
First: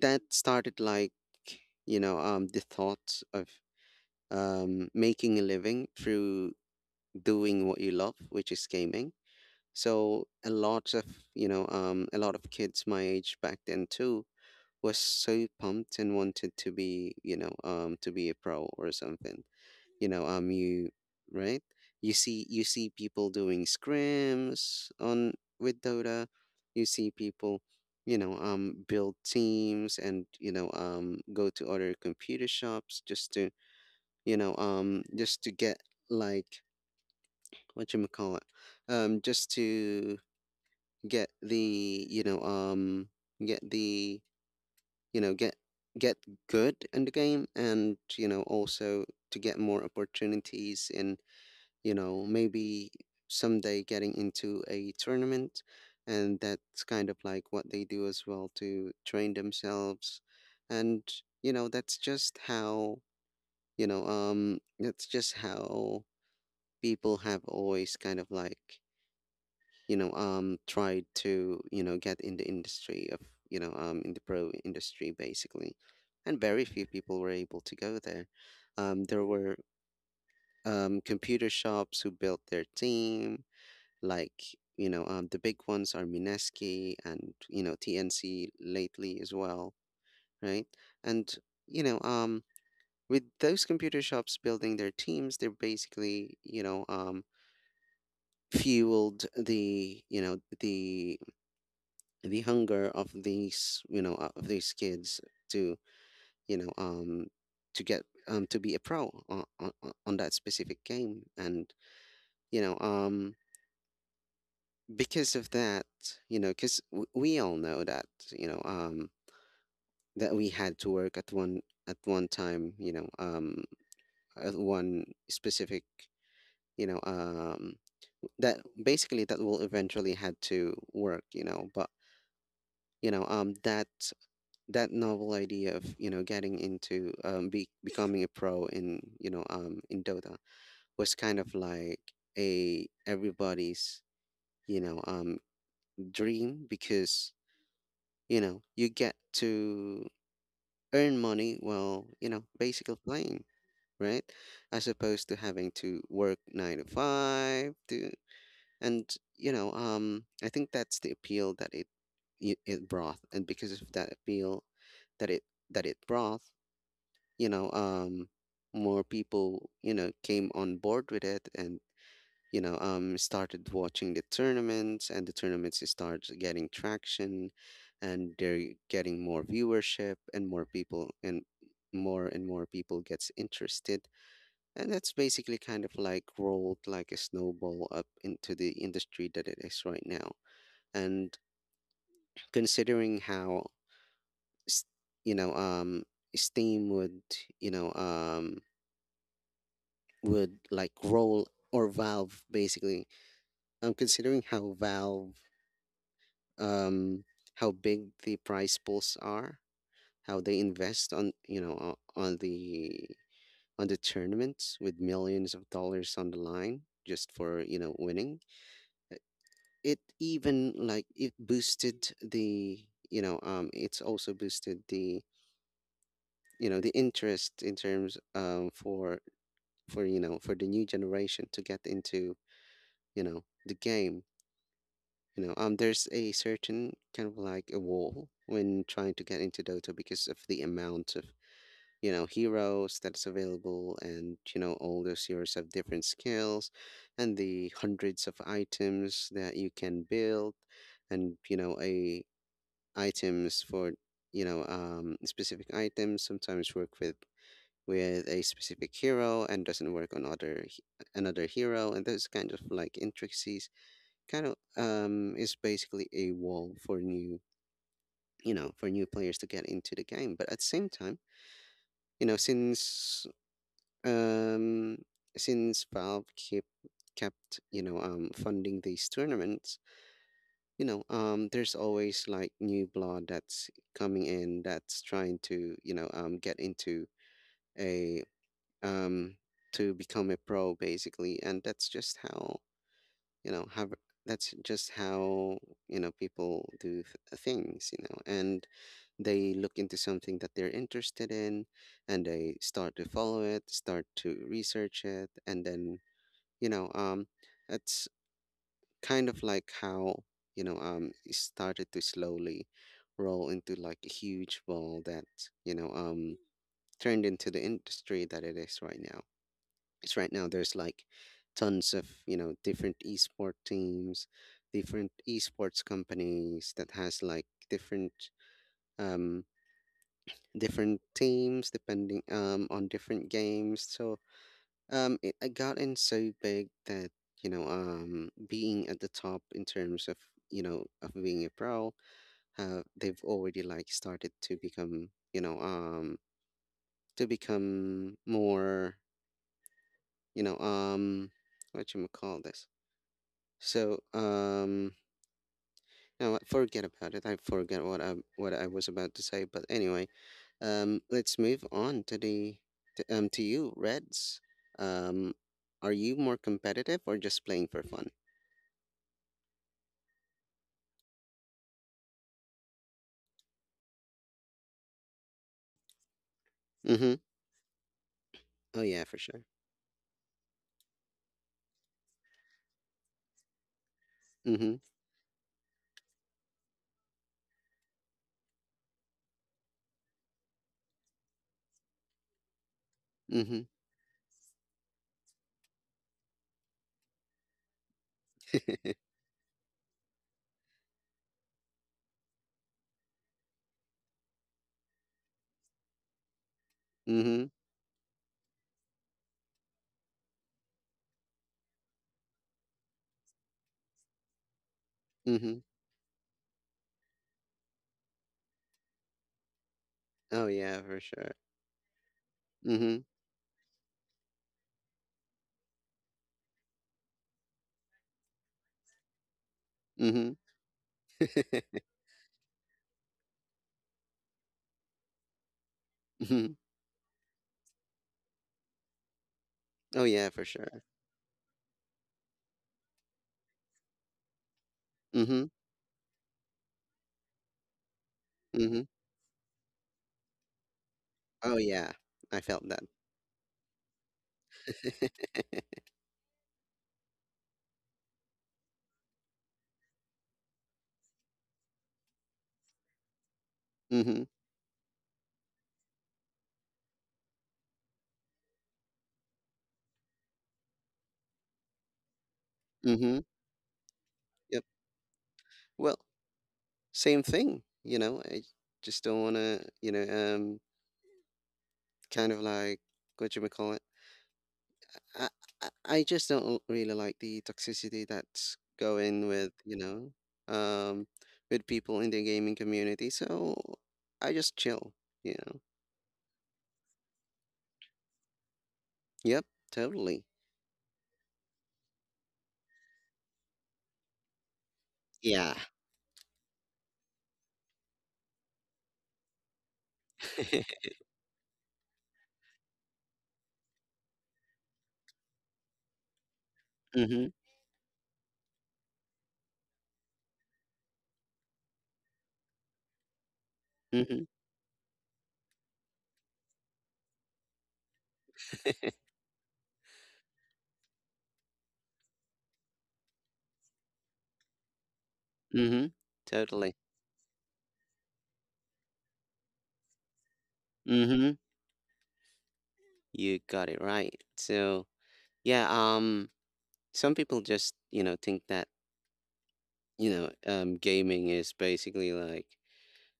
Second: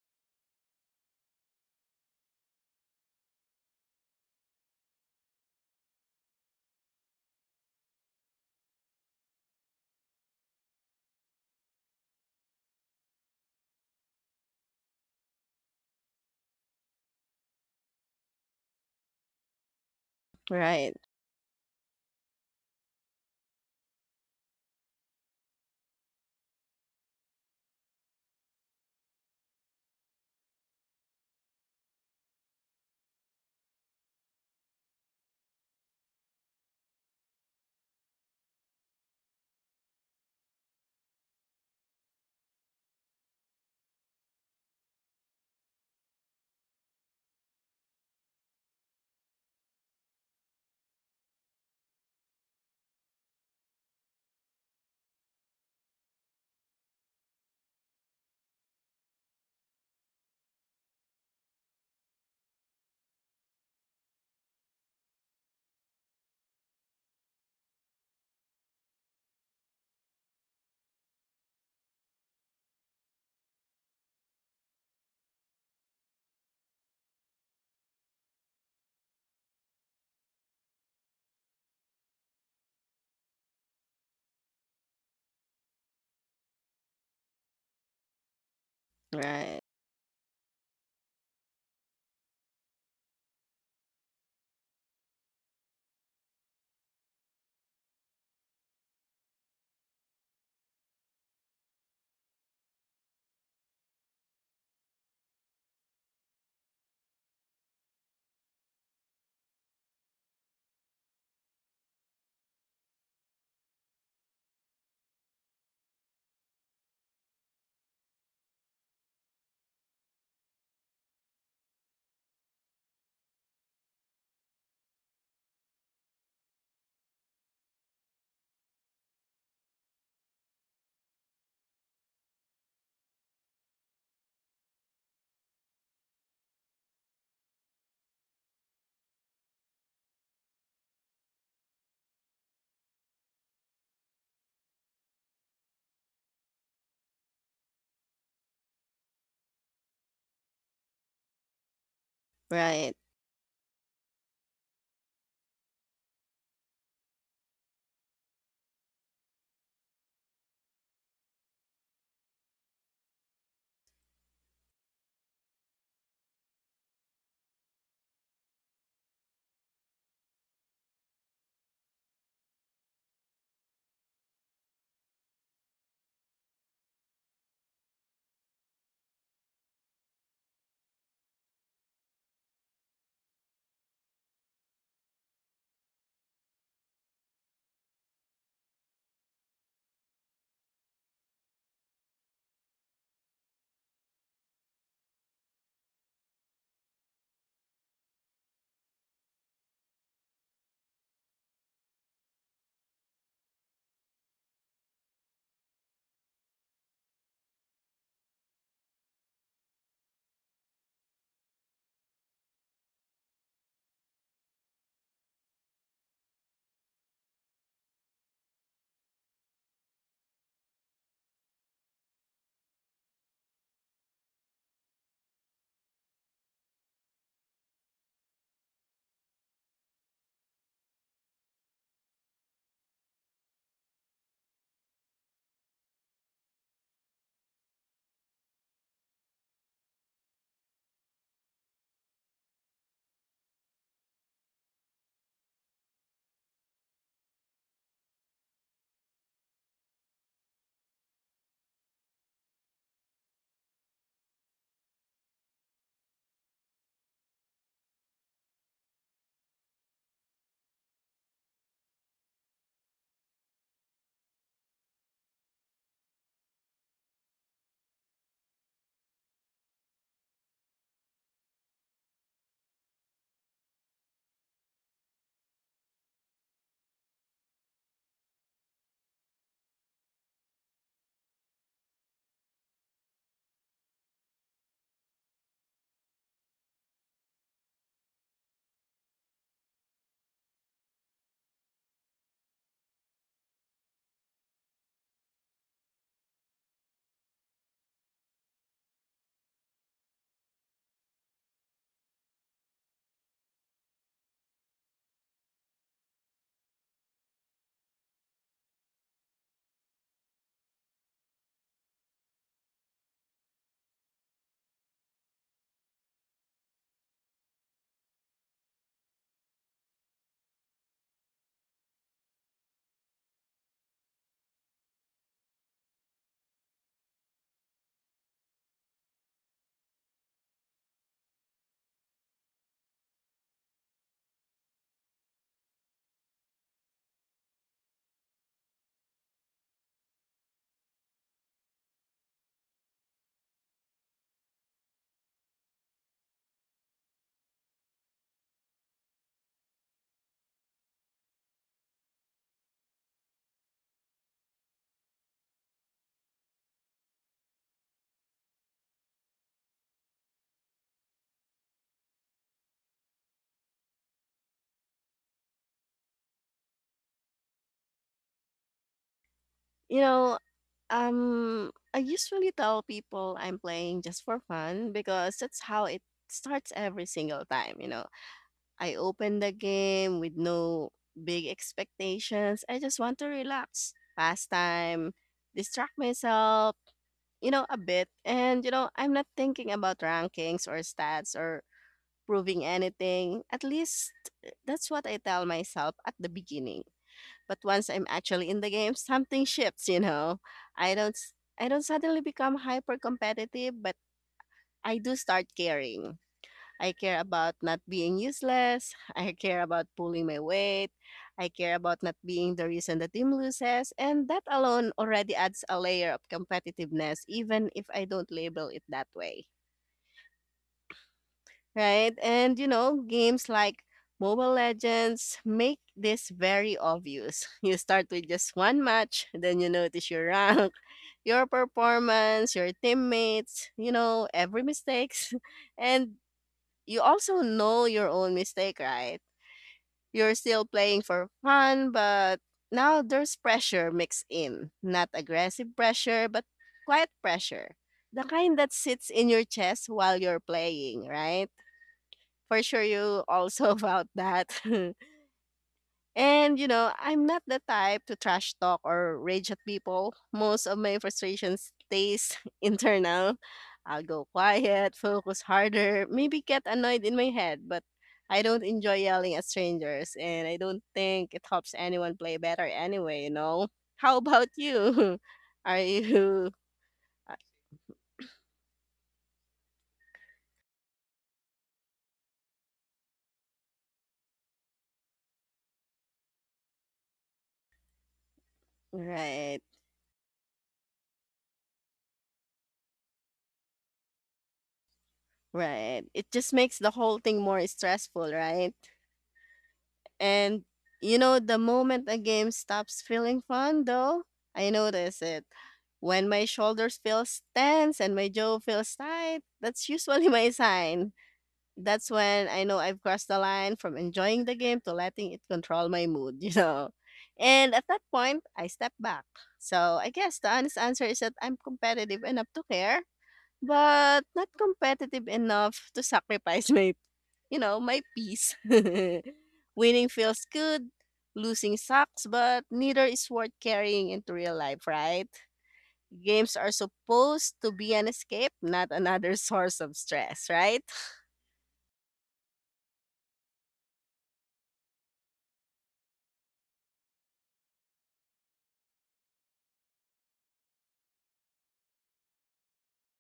Speaker 1: that started like, the thoughts of, making a living through doing what you love, which is gaming. So a lot of, a lot of kids my age back then too was so pumped and wanted to be, to be a pro or something. You know you
Speaker 2: Right.
Speaker 1: Right. You see, you see people doing scrims on, with Dota. You see people, build teams, and go to other computer shops just to, just to get like, what you may call it, just to get the, get the, get, get good in the game. And also to get more opportunities in, maybe someday getting into a tournament. And that's kind of like what they do as well, to train themselves. And that's just how, that's just how people have always kind of like, tried to, get in the industry of, in the pro industry basically. And very few people were able to go there. There were, computer shops who built their team, like, the big ones are Mineski, and TNC lately as
Speaker 2: Right.
Speaker 1: well. Right. And you know um with those computer shops building their teams, they're basically, fueled the, the hunger of these, of these kids to, you know um to get, to be a pro on that specific game. And you know um because of that, because we all know that, you know um that we had to work at one, at one time, at one specific, you know um that basically, that will eventually had to work, you know. But that, that novel idea of, getting into, becoming a pro in, in Dota, was kind of like a everybody's, you know um dream. Because you get to earn money while,
Speaker 2: Right.
Speaker 1: basically playing. Right. As opposed to having to work 9 to 5 to. And I think that's the appeal that it brought. And because of that appeal that it brought, you know, um, more people, came on board with it. And started watching the tournaments, and the tournaments starts getting traction, and they're getting more viewership, and more people gets interested. And that's basically kind of like rolled like a snowball up into the industry that it is right now. And considering how, s- you know, um, Steam would, you know, um, would like roll, or Valve basically, considering how Valve, um, how big the prize pools are, how they invest on, you know, on the tournaments with millions of dollars on the line just for, you know, winning it even like it boosted the you know it's also boosted the, you know, the interest in terms, for, you know, for the new generation to get into, you know, the game. There's a certain kind of like a wall when trying to get into Dota because of the amount of, you know, heroes that's available, and you know all those heroes have different skills and the hundreds of items that you can build. And you know, a items for, specific items sometimes work with a specific hero and doesn't work on another hero, and those kind of like intricacies kind of is basically a wall for new, you know, for new players to get into the game. But at the same time, you know, um since Valve keep kept, funding these tournaments, there's always like new blood that's coming in that's trying to, you know, get into a um, to become a pro basically. And that's just how, you know have that's just how, you know, people do things, you know. And they look into something that they're interested in, and they start to follow it, start to research it, and then, you know, um, it's kind of like how, it started to slowly roll into like a huge ball that, you know um turned into the industry that it is right now. Because right now there's like tons of, you know, different esport teams, different esports companies that has like different, um different teams depending on different games. So, it I got in so big that, being at the top in terms of, you know, of being a pro, they've already like started to become, to become more, you know, um, what you call this? So, now what, forget about it. I forget what I was about to say, but anyway, let's move on to the to you, Reds. Um, are you more competitive or just playing for fun?
Speaker 2: You know, I usually tell people I'm playing just for fun because that's how it starts every
Speaker 1: Mhm.
Speaker 2: single time, you know.
Speaker 1: Oh,
Speaker 2: I
Speaker 1: yeah, for
Speaker 2: open
Speaker 1: sure.
Speaker 2: the game with no big expectations. I just want to relax, pass
Speaker 1: Mhm.
Speaker 2: time, distract myself, you know, a bit. And you know, I'm not thinking about rankings or stats or proving anything. At
Speaker 1: Mhm.
Speaker 2: least that's what I tell myself at the beginning. But once I'm actually in the game, something shifts, you know. I don't s- I don't suddenly become hyper competitive, but I do start caring. I care
Speaker 1: Mhm.
Speaker 2: about not being useless. I care about pulling my weight. I care about not being the reason the team loses. And that alone already
Speaker 1: Mhm.
Speaker 2: adds a layer of competitiveness, even if I don't label it that way.
Speaker 1: Oh, yeah, for sure.
Speaker 2: Right? And you know,
Speaker 1: Mhm.
Speaker 2: games like Mobile Legends make this very obvious. You start with just one match, then you notice your
Speaker 1: Mhm.
Speaker 2: rank,
Speaker 1: Mhm.
Speaker 2: your performance, your teammates, you know, every mistakes. And you also know your own mistake, right?
Speaker 1: Oh, yeah,
Speaker 2: You're
Speaker 1: for
Speaker 2: still
Speaker 1: sure.
Speaker 2: playing for fun, but now there's pressure mixed in. Not
Speaker 1: Mhm.
Speaker 2: aggressive pressure, but quiet pressure. The kind that
Speaker 1: Mhm.
Speaker 2: sits in your chest while you're playing, right?
Speaker 1: Oh, yeah. I
Speaker 2: For
Speaker 1: felt that.
Speaker 2: sure you also about that. And you know, I'm not the type to trash talk or rage at people. Most of my frustration stays internal. I'll
Speaker 1: Mhm.
Speaker 2: go quiet, focus harder, maybe get annoyed in my head, but I don't enjoy yelling at strangers and I don't think it helps anyone play better anyway,
Speaker 1: Mhm.
Speaker 2: you know. How about
Speaker 1: Yep.
Speaker 2: you? Are
Speaker 1: Well,
Speaker 2: you
Speaker 1: same
Speaker 2: uh,
Speaker 1: thing, you know, I just don't wanna, you know, um, kind of like, what you would call I I I just don't really like the toxicity that's going with,
Speaker 2: Right,
Speaker 1: you know, um, with people in the gaming community. So I just chill, you know.
Speaker 2: right. It just makes the whole thing more stressful, right?
Speaker 1: Yep, totally.
Speaker 2: And, you know, the moment a game stops feeling fun, though, I notice it.
Speaker 1: Yeah.
Speaker 2: When my shoulders feel tense and my jaw feels tight, that's usually my sign. That's when I know I've crossed the line from enjoying the game to letting it control my mood, you know.
Speaker 1: Mm-hmm.
Speaker 2: And at that point, I step back. So I guess the honest answer is that I'm competitive enough to care, but
Speaker 1: Mm-hmm.
Speaker 2: not competitive enough to sacrifice my you know, my peace. Winning feels good, losing sucks, but neither is worth carrying into real life, right?
Speaker 1: Mm-hmm.
Speaker 2: Games are
Speaker 1: Totally.
Speaker 2: supposed to be an escape, not another source of stress, right?
Speaker 1: Mm-hmm. You got it right. So yeah, some people just, you know, think that, gaming is basically like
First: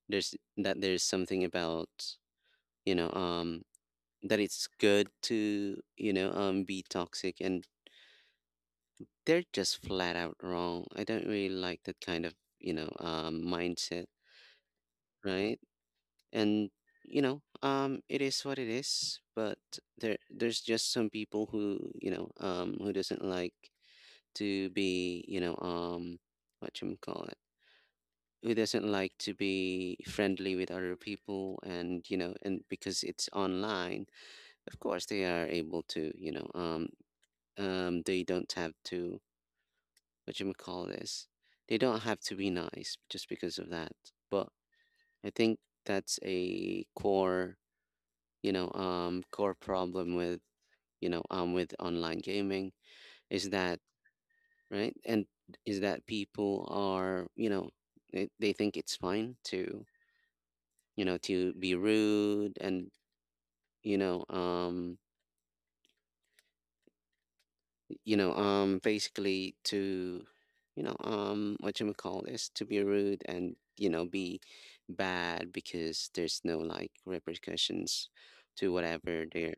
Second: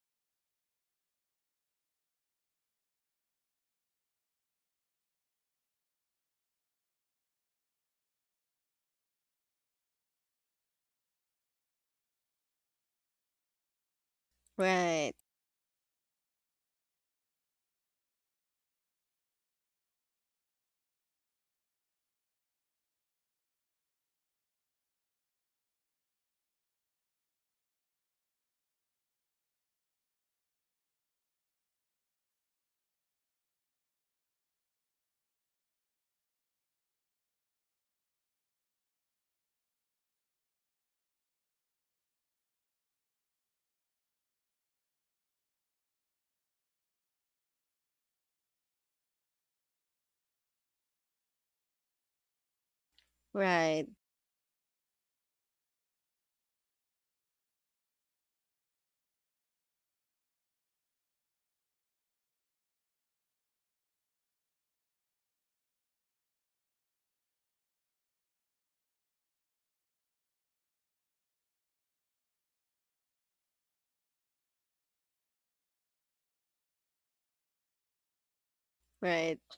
Speaker 1: there's something about, you know, um that it's good to, you know, be toxic, and they're just flat out wrong. I don't really like that kind of, mindset,
Speaker 2: Right,
Speaker 1: right? And, it is what it is. But there's just some people who, who doesn't like to be, what you call it, who doesn't like to be friendly with other people. And you know, and because it's online, of course they are able to, they don't have to, what you call this, they don't have to be nice just because of that. But I think that's a core, core problem with, with online gaming, is that
Speaker 2: right,
Speaker 1: right, and is that people are, you know, they think it's fine to, you know, to be rude and, you know um basically to, what you call this, to be rude and you know be bad, because there's no like repercussions to whatever they're
Speaker 2: right.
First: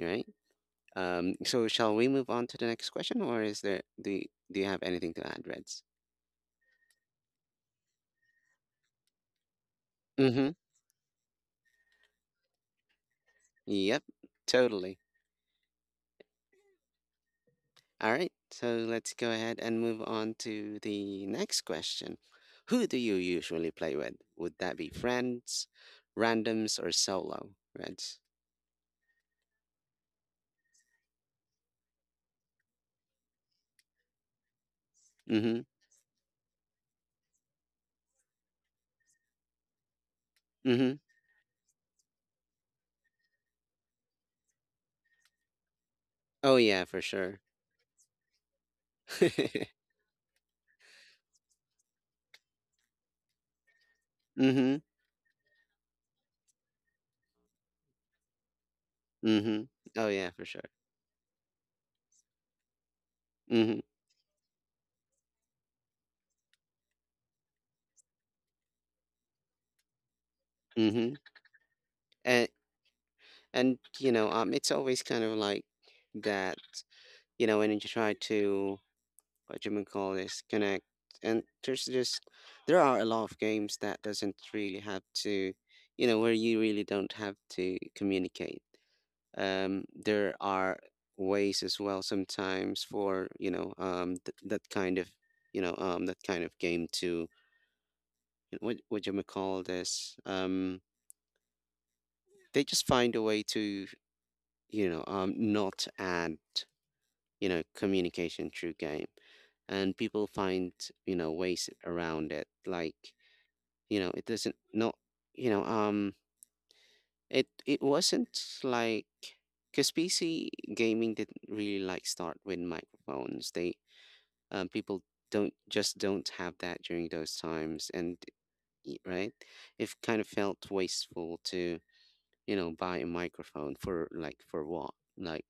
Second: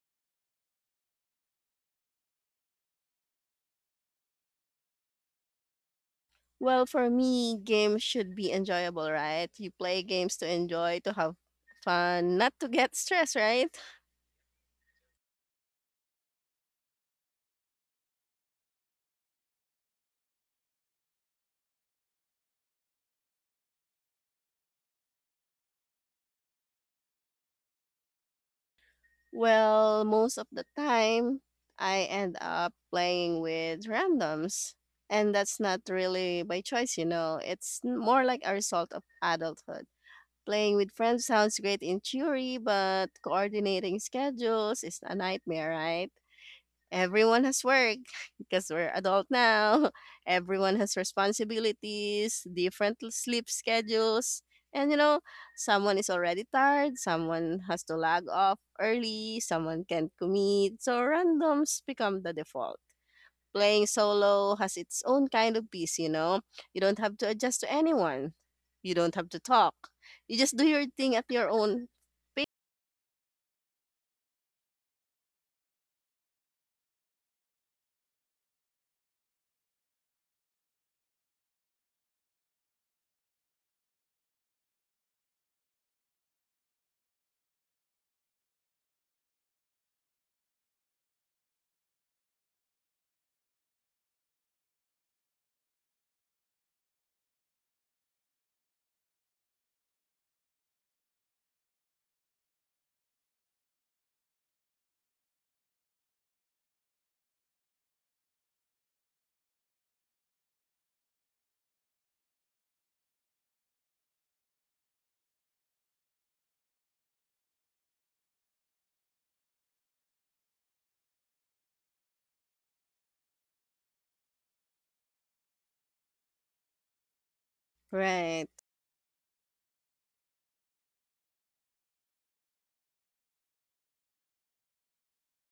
Speaker 1: right. So shall we move on to the next question, or is there do you have anything to add, Reds?
Speaker 2: Well, for me, games should be enjoyable, right? You play games to
Speaker 1: Mm-hmm.
Speaker 2: enjoy, to have fun, not to get stressed, right?
Speaker 1: Yep. Totally. All right. So let's go ahead and move on to the next question. Who do you usually play with? Would that be friends, randoms, or solo, Reds?
Speaker 2: Well, most of the time, I end up playing with randoms. And that's
Speaker 1: Mhm,
Speaker 2: not really by choice, you know. It's more like a result of adulthood. Playing with
Speaker 1: mhm.
Speaker 2: friends sounds great in theory, but coordinating schedules is a nightmare, right?
Speaker 1: Oh, yeah, for sure.
Speaker 2: Everyone has work because we're adult now. Everyone has responsibilities, different sleep schedules.
Speaker 1: Mhm,
Speaker 2: And you know, someone is already tired, someone has to log off early,
Speaker 1: mhm.
Speaker 2: someone
Speaker 1: Oh,
Speaker 2: can't
Speaker 1: yeah, for sure.
Speaker 2: commit. So randoms become the default.
Speaker 1: Mhm,
Speaker 2: Playing solo has its own kind of peace, you know. You don't have to adjust to anyone. You don't have to talk. You just do your thing
Speaker 1: mhm.
Speaker 2: at your own pace.
Speaker 1: And you know, it's always kind of like that, you know, when you try to, what you would call this, connect. And there's just, there are a lot of games that doesn't really have to, you know, where you really don't have to communicate. There are ways as well sometimes for, th that kind of, that kind of game to what do you call this? They just find a way to, not add, communication through game. And people find, you know, ways around it. Like, you know, you know um it it wasn't like, because PC gaming didn't really like start with microphones. They people don't just don't have that during those times, and
Speaker 2: Right.
Speaker 1: right, it kind of felt wasteful to, you know, buy a microphone for like for what? Like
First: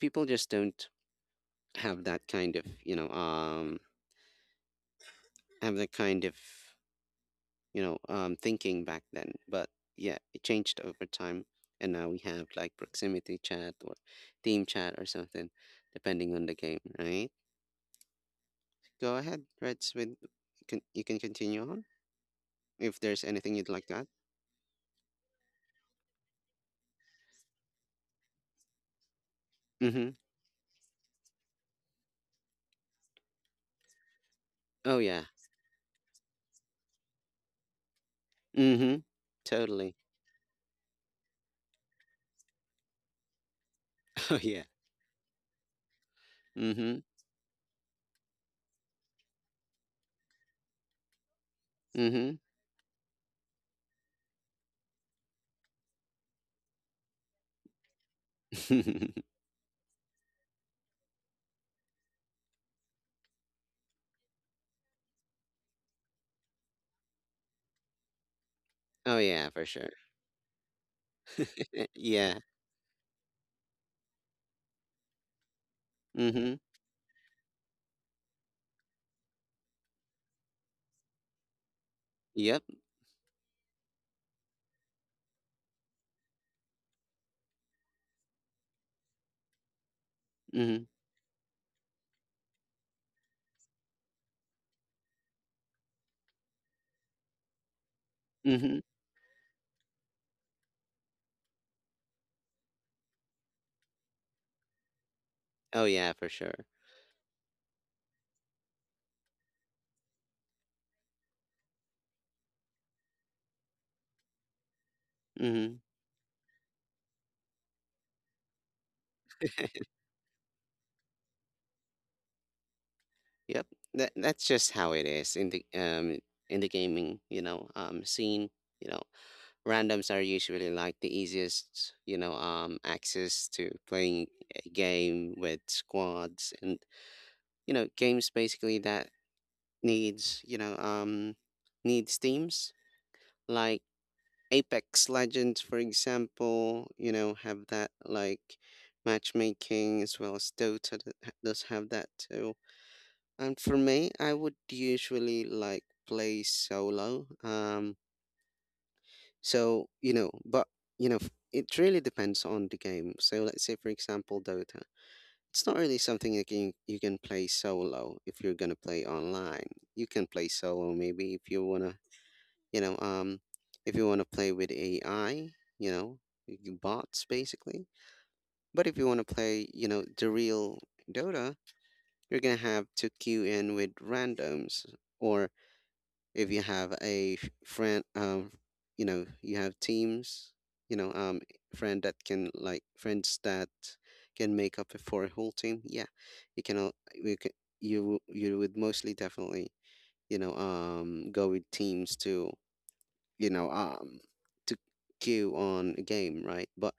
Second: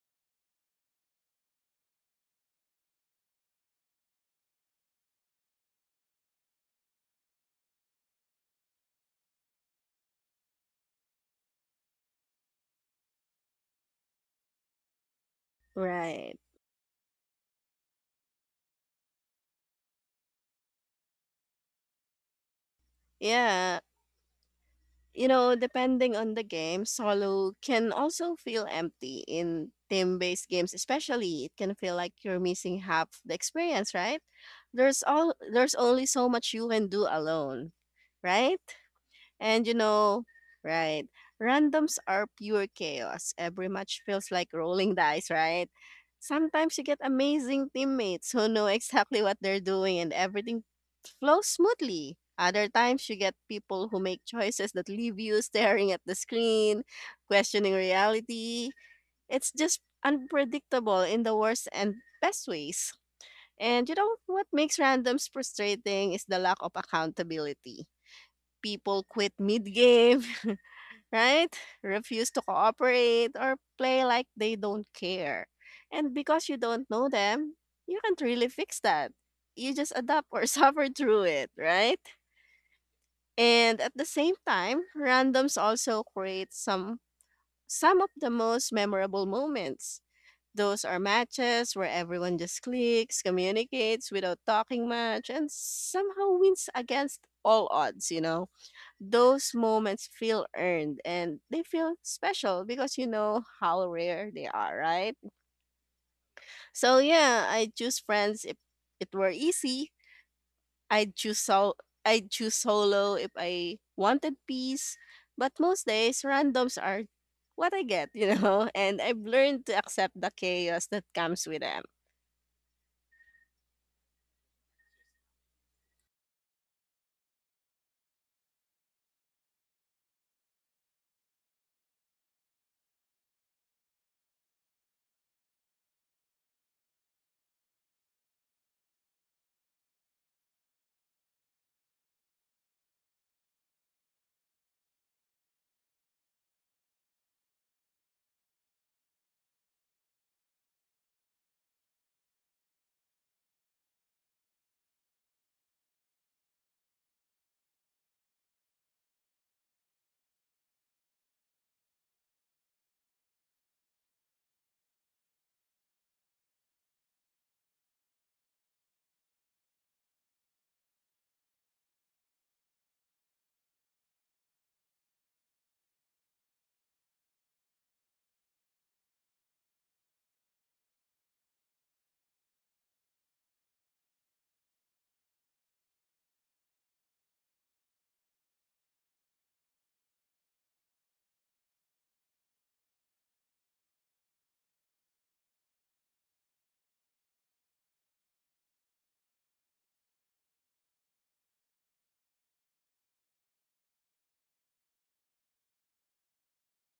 Speaker 1: people just don't have that kind of, have that kind of, thinking back then. But yeah, it changed over time, and now we have like proximity chat or team chat or something depending
Speaker 2: Right.
Speaker 1: on the game, right? Go ahead, Reds, with can you can continue on if there's anything you'd
Speaker 2: Yeah.
Speaker 1: like to add.
Speaker 2: You know, depending on the game, solo can also feel empty in
Speaker 1: Mm-hmm.
Speaker 2: team based games, especially it can feel like you're missing half the experience, right?
Speaker 1: Oh
Speaker 2: There's
Speaker 1: yeah.
Speaker 2: all there's only so much you can do alone, right?
Speaker 1: Mm-hmm.
Speaker 2: And you
Speaker 1: Totally.
Speaker 2: know, right, randoms are pure chaos. Every match feels
Speaker 1: Oh
Speaker 2: like
Speaker 1: yeah.
Speaker 2: rolling dice, right? Sometimes you
Speaker 1: Mm-hmm.
Speaker 2: get amazing teammates who know exactly what they're doing and everything flows smoothly. Other times you get people who make choices that leave you staring at the screen, questioning reality.
Speaker 1: Mm-hmm.
Speaker 2: It's just unpredictable in the worst and best ways. And you know what makes randoms frustrating is the lack of accountability. People
Speaker 1: oh
Speaker 2: quit
Speaker 1: yeah, for sure.
Speaker 2: mid-game, right? Refuse
Speaker 1: Yeah.
Speaker 2: to cooperate or play like they don't care. And because you
Speaker 1: Mhm.
Speaker 2: don't know them, you can't really fix that. You just adapt or suffer through it, right?
Speaker 1: Yep.
Speaker 2: And at the same time, randoms also create some of the most memorable moments. Those
Speaker 1: Mhm.
Speaker 2: are matches where everyone just clicks, communicates without talking much, and somehow wins against all odds, you know?
Speaker 1: Mhm.
Speaker 2: Those moments feel earned and they feel special because you know how rare they are, right?
Speaker 1: Oh yeah, for sure.
Speaker 2: So yeah, I choose friends if it were easy. I'd choose sol- I'd choose solo if I wanted peace. But
Speaker 1: Mhm.
Speaker 2: most days randoms are what I get, you know, and I've learned to accept the chaos that comes with them.
Speaker 1: Yep. That's just how it is in the, um, in the gaming, you know, um, scene. You know, randoms are usually like the easiest, you know, um, access to playing a game with squads, and you know, games basically that needs, needs teams. Like Apex Legends, for example, you know, have that like matchmaking, as well as Dota that does have that too. And for me, I would usually like play solo. So you know, but you know, it really depends on the game. So let's say, for example, Dota. It's not really something you can play solo if you're gonna play online. You can play solo maybe if you wanna, you know, um, if you want to play with AI, you know, bots basically. But if you want to play, you know, the real Dota, you're gonna have to queue in with randoms, or if you have a friend, you know, you have teams, you know, um, friend that can like friends that can make up for a whole team. Yeah, you can. You can. You would mostly definitely, go with teams too, you know, um, to queue on a game, right? But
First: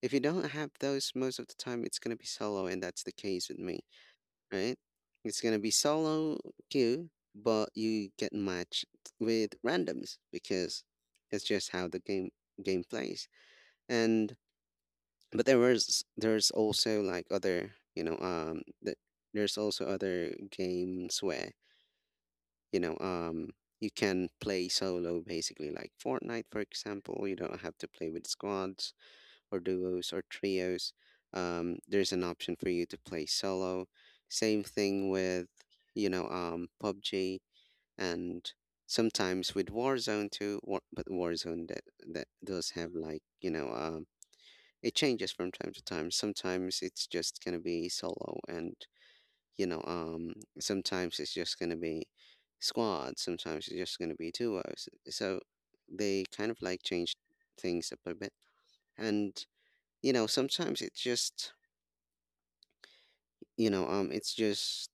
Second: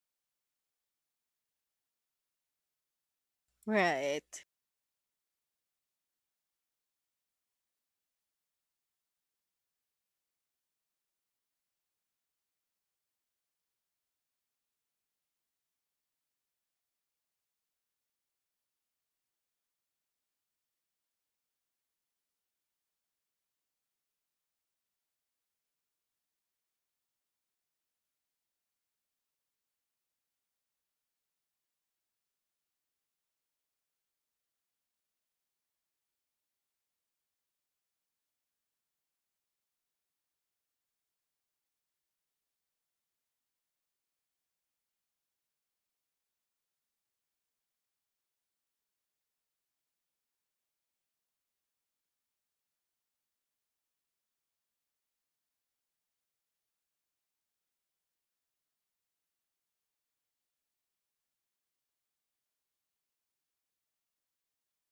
Speaker 1: if you don't have those, most of the time it's gonna be solo, and that's the case with me,
Speaker 2: Right.
Speaker 1: right? It's gonna be solo queue, but you get matched with randoms, because it's just how the game plays. And but there was there's also like other, there's also other games where, you know um you can play solo basically, like Fortnite for example. You don't have to play with squads or duos or trios. Um, there's an option for you to play solo. Same thing with, PUBG, and sometimes with Warzone too. But Warzone, that does have like, it changes from time to time. Sometimes it's just going to be solo, and, you know, um, sometimes it's just going to be squads, sometimes it's just going to be duos. So they kind of like change things up a bit. And, you know, sometimes it just, it's just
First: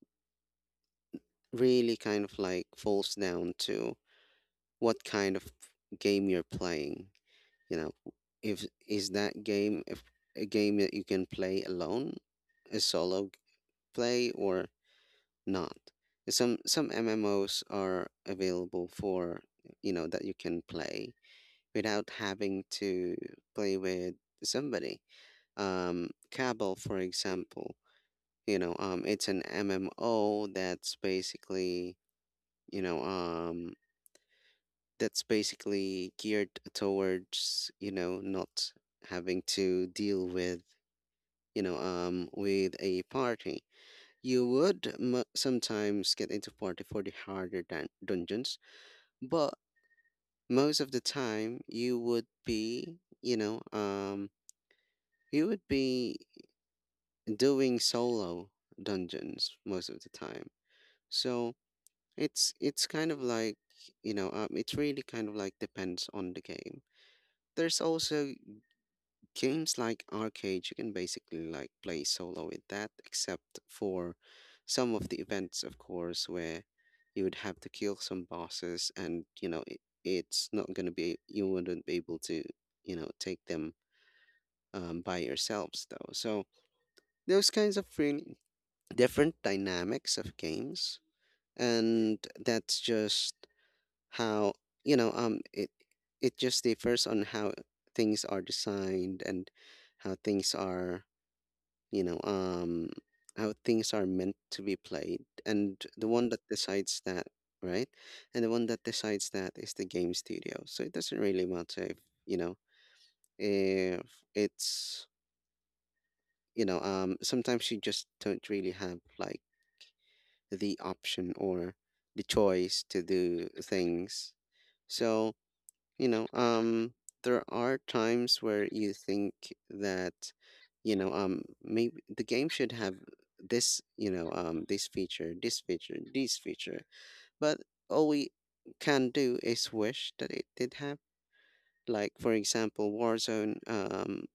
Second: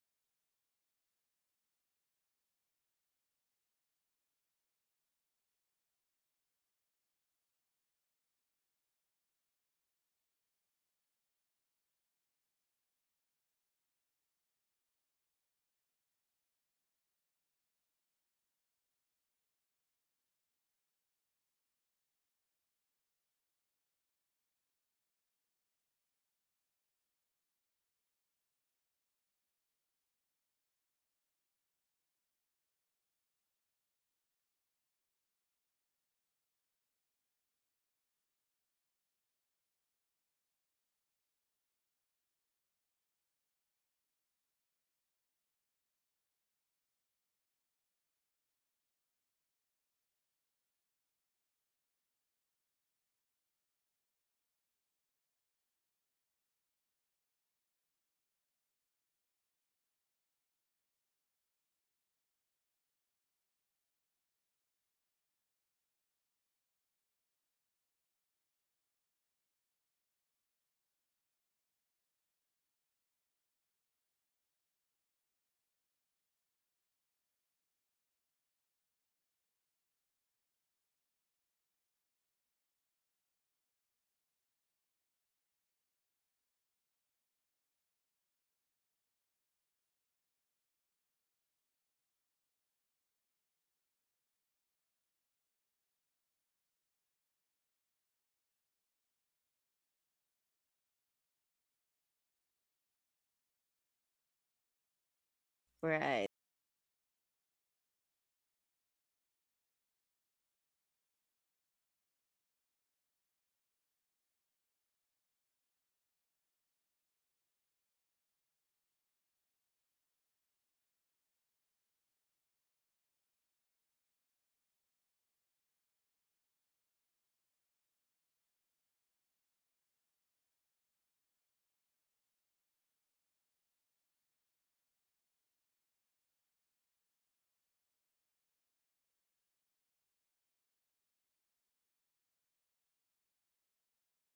Speaker 1: really kind of like falls down to what kind of game you're playing. You know, if is that game if a game that you can play alone, a play, or not. Some MMOs are available for, you know, that you can play without having to play with somebody. Cabal, for example, it's an MMO that's basically, you know, um, that's basically geared towards, you know, not having to deal with, with a party. You would sometimes get into party for the harder dungeons, but most of the time you would be, you know um you would be doing solo dungeons most of the time. So it's kind of like, it really kind of like depends on the game. There's also games like arcade, you can basically like play solo with that, except for some of the events, of course, where you would have to kill some bosses, and you know it's not gonna be you wouldn't be able to, you know, take them, by yourselves though. So those kinds of really different dynamics of games, and that's just how, it it just differs on how things are designed, and how things are, you know um how things are meant to be played. And the
Speaker 2: Right.
Speaker 1: one that decides that right, and the one that decides that is the game studio. So it doesn't really matter if, you know, if it's you know, sometimes you just don't really have like the option or the choice to do things. So, you know, um, there are times where you think that, maybe the game should have this, this feature, this feature, this feature, but all we can do is wish that it did have. Like, for example, Warzone,